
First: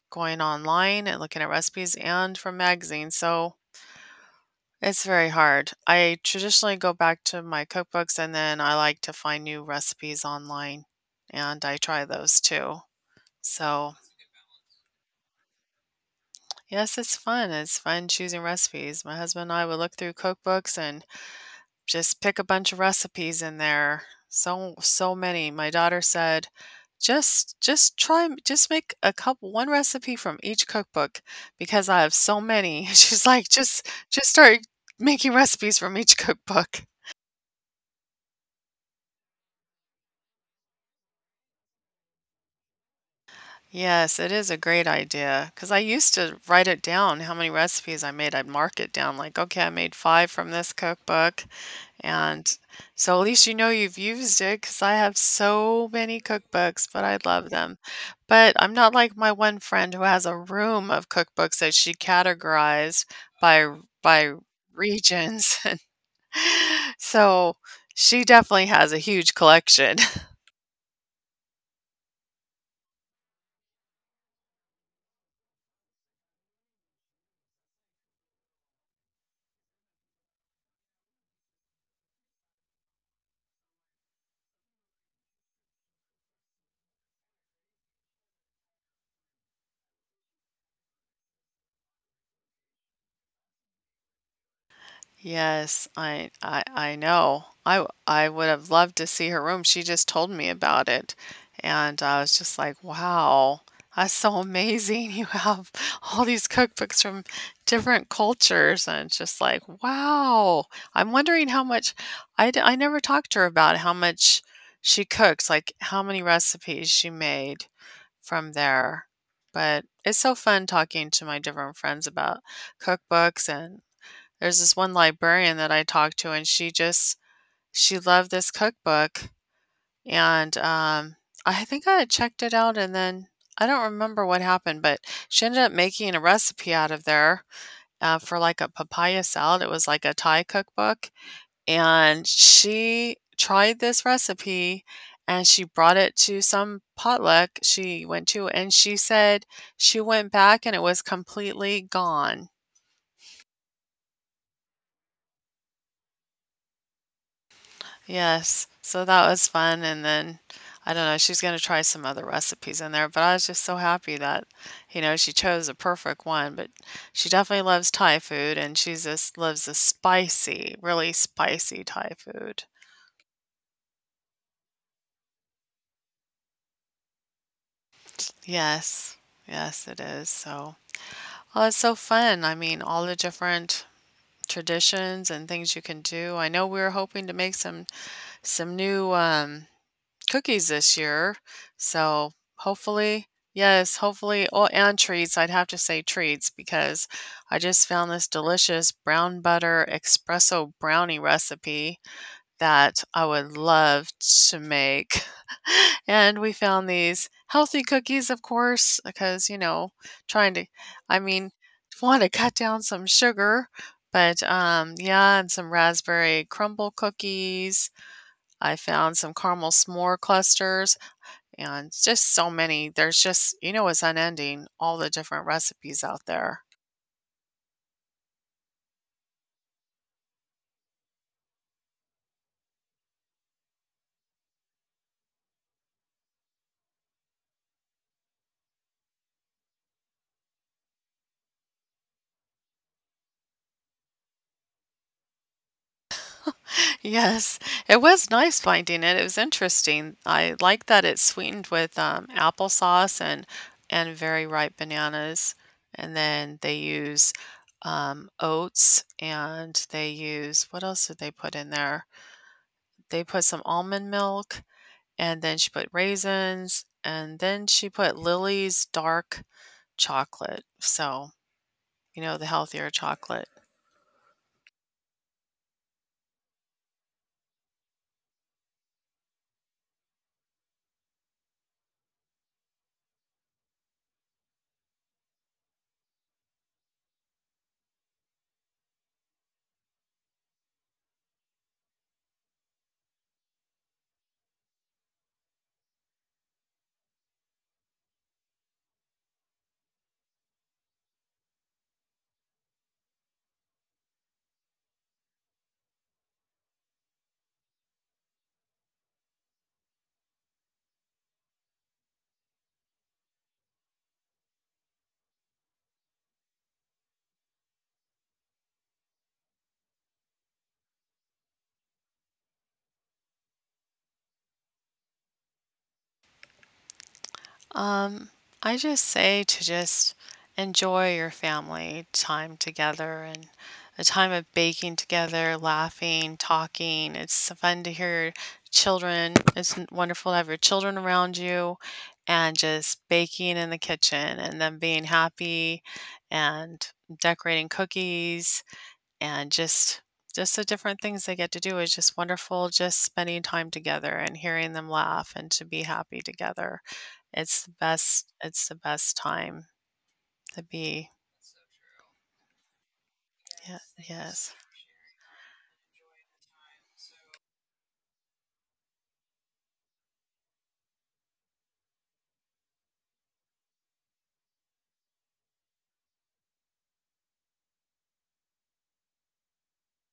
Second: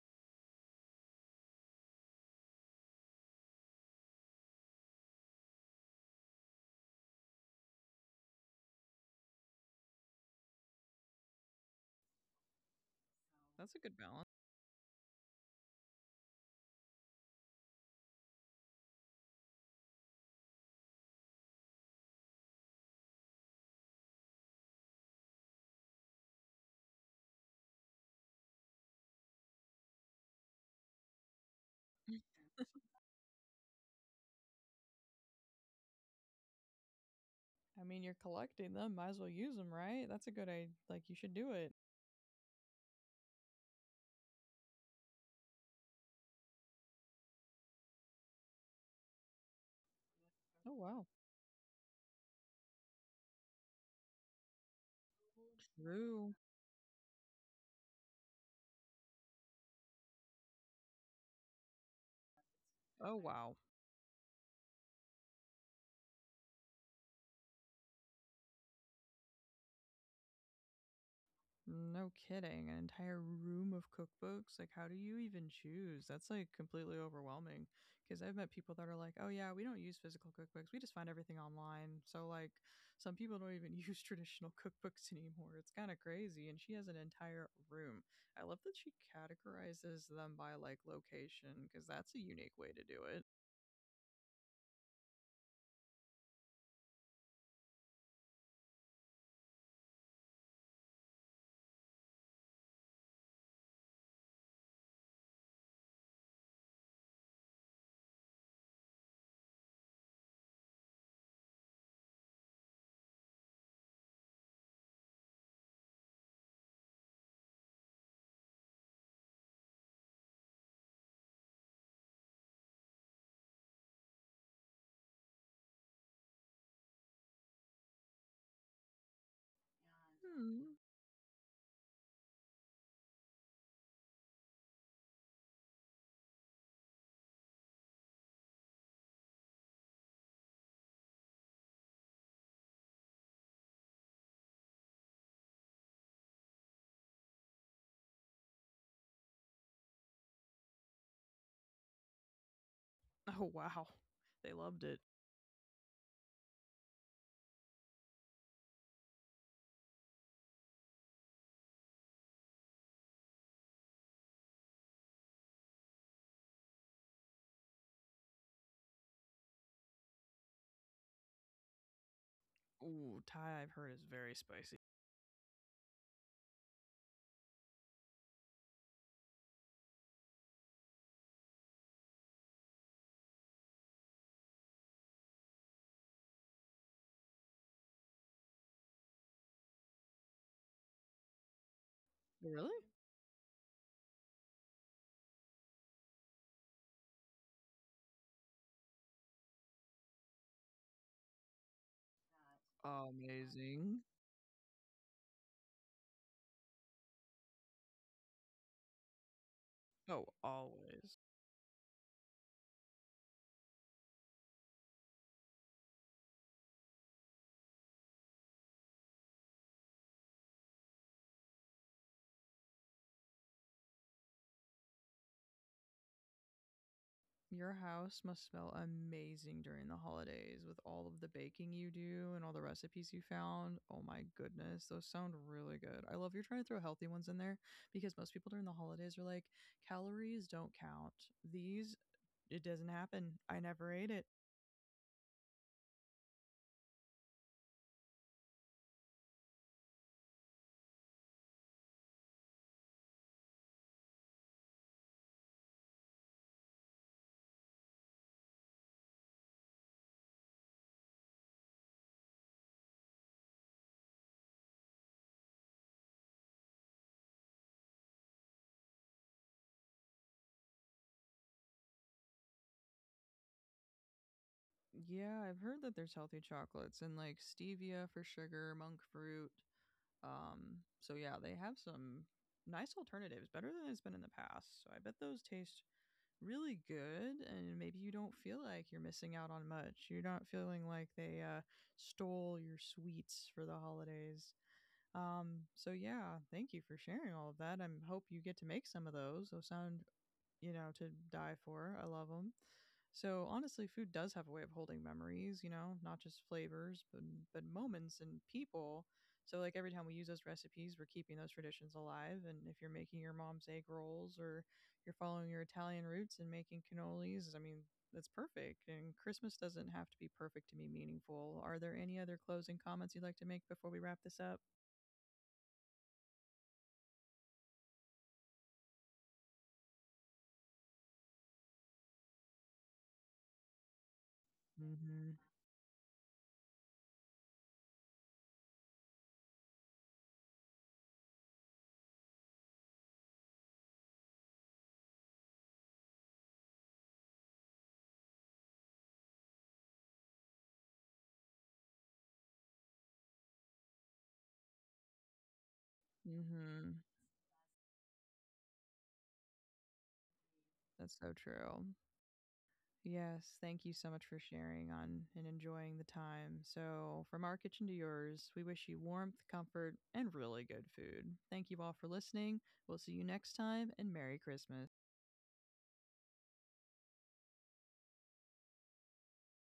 Speaker 2: going online and looking at recipes and from magazines, so it's very hard. I traditionally go back to my cookbooks, and then I like to find new recipes online, and I try those too.
Speaker 1: That's a
Speaker 2: So,
Speaker 1: good balance.
Speaker 2: yes, it's fun. It's fun choosing recipes. My husband and I would look through cookbooks and just pick a bunch of recipes in there. So so many. My daughter said, just try m- just make a couple one recipe from each cookbook because I have so many." [LAUGHS] She's like, just start making recipes from each cookbook."
Speaker 1: I mean, you're collecting them, might as well use them, right? That's a good idea. Like, you should do it.
Speaker 2: Yes, it is a great idea. Cause I used to write it down how many recipes I made. I'd mark it down like, "Okay, I made 5 from this
Speaker 1: Oh, wow.
Speaker 2: cookbook," and so at least you know you've used it. Cause I have so many
Speaker 1: True.
Speaker 2: cookbooks, but I love them. But I'm not like my one friend who has a room of cookbooks that she categorized
Speaker 1: Oh, wow.
Speaker 2: by r by regions, [LAUGHS] and so she definitely has a huge collection.
Speaker 1: No kidding. An entire room of cookbooks? Like, how do you even choose? That's like completely overwhelming. Because I've met people that are like, oh, yeah, we don't use physical cookbooks. We just find everything online. So, like, some people don't even [LAUGHS] use traditional cookbooks anymore. It's kind of crazy. And she has an entire room. I love that she categorizes them by like location, because that's a unique way to do it.
Speaker 2: Yes, I know. I would have loved to see her room, she just told me about it, and I was just like, "Wow, that's so amazing, [LAUGHS] you have all these cookbooks from different cultures," and it's just like, "Wow." I'm wondering how much I never talked to her about how much she cooks, like, how many recipes she made from there, but it's so fun talking to my different friends about cookbooks, and there's this one librarian that I talked to, and she just she loved this cookbook, and,
Speaker 1: Hmm.
Speaker 2: um, I think I had checked it out, and then I don't remember what happened, but she ended up making a recipe out of there, for, like, a papaya salad. It was like a Thai cookbook, and she tried this recipe, and she brought it to some potluck she went to, and she said she went back and it was completely gone.
Speaker 1: Oh, wow. They loved it.
Speaker 2: Yes, so that was fun, and then, I don't know, she's gonna try some other recipes in there, but I was just so happy that, you know, she chose a perfect one, but she definitely loves Thai food, and she's just loves the spicy, really spicy Thai food.
Speaker 1: Ooh, Thai, I've heard, is very spicy.
Speaker 2: Yes. Yes, it is, so oh, it's so fun, I mean, all the different traditions and things you can do. I know we're hoping to make some some new cookies this year. So
Speaker 1: Really?
Speaker 2: hopefully, yes, hopefully, oh, and treats. I'd have to say treats because I just found this delicious brown butter espresso brownie recipe that
Speaker 1: Oh,
Speaker 2: I would
Speaker 1: amazing.
Speaker 2: love to make. [LAUGHS] And we found these healthy cookies, of course, because, you know,
Speaker 1: Oh,
Speaker 2: trying to,
Speaker 1: always.
Speaker 2: I mean, want to cut down some sugar. But Yeah, and some raspberry crumble cookies, I found some caramel s'more clusters, and just so many. There's just, you know, it's unending all the different recipes out there. [LAUGHS]
Speaker 1: Your house must smell amazing during the holidays with all of the baking you do and all the recipes you found. Oh my goodness, those sound really good. I love you're trying to throw healthy ones in there, because most people during the holidays are like, calories don't count. These, it doesn't happen. I never ate it.
Speaker 2: Yes, it was nice finding it. It was interesting. I like that it's sweetened with applesauce and very ripe bananas, and then they use oats, and they use what else did they put in there? They put some almond milk, and then she put raisins, and then she put Lily's dark chocolate, so, you know, the healthier chocolate.
Speaker 1: Yeah, I've heard that there's healthy chocolates and like stevia for sugar, monk fruit. So yeah, they have some nice alternatives, better than it's been in the past. So I bet those taste really good, and maybe you don't feel like you're missing out on much. You're not feeling like they stole your sweets for the holidays. Um so yeah, thank you for sharing all of that. I hope you get to make some of those. Those sound, you know, to die for. I love them. So honestly, food does have a way of holding memories, you know, not just flavors, but moments and people. So like every time we use those recipes, we're keeping those traditions alive. And if you're making your mom's egg rolls or you're following your Italian roots and making cannolis, I mean, that's perfect. And Christmas doesn't have to be perfect to be meaningful. Are there any other closing comments you'd like to make before we wrap this up?
Speaker 2: Um, I just say to just enjoy your family time together and a time of
Speaker 1: Mm
Speaker 2: baking
Speaker 1: hmm.
Speaker 2: together, laughing, talking. It's fun to hear your children. Wonderful to have your children around you and just baking in the kitchen and them being happy and decorating cookies and just the different things they get to do is just wonderful just spending time together and hearing them laugh and to be happy
Speaker 1: Mm.
Speaker 2: together.
Speaker 1: Mhm.
Speaker 2: It's the best time to be
Speaker 1: That's so true. Yes, thank
Speaker 2: yeah,
Speaker 1: you so much for
Speaker 2: yes.
Speaker 1: sharing on and enjoying the time. So, from our kitchen to yours, we wish you warmth, comfort, and really good food. Thank you all for listening. We'll see you next time, and Merry Christmas.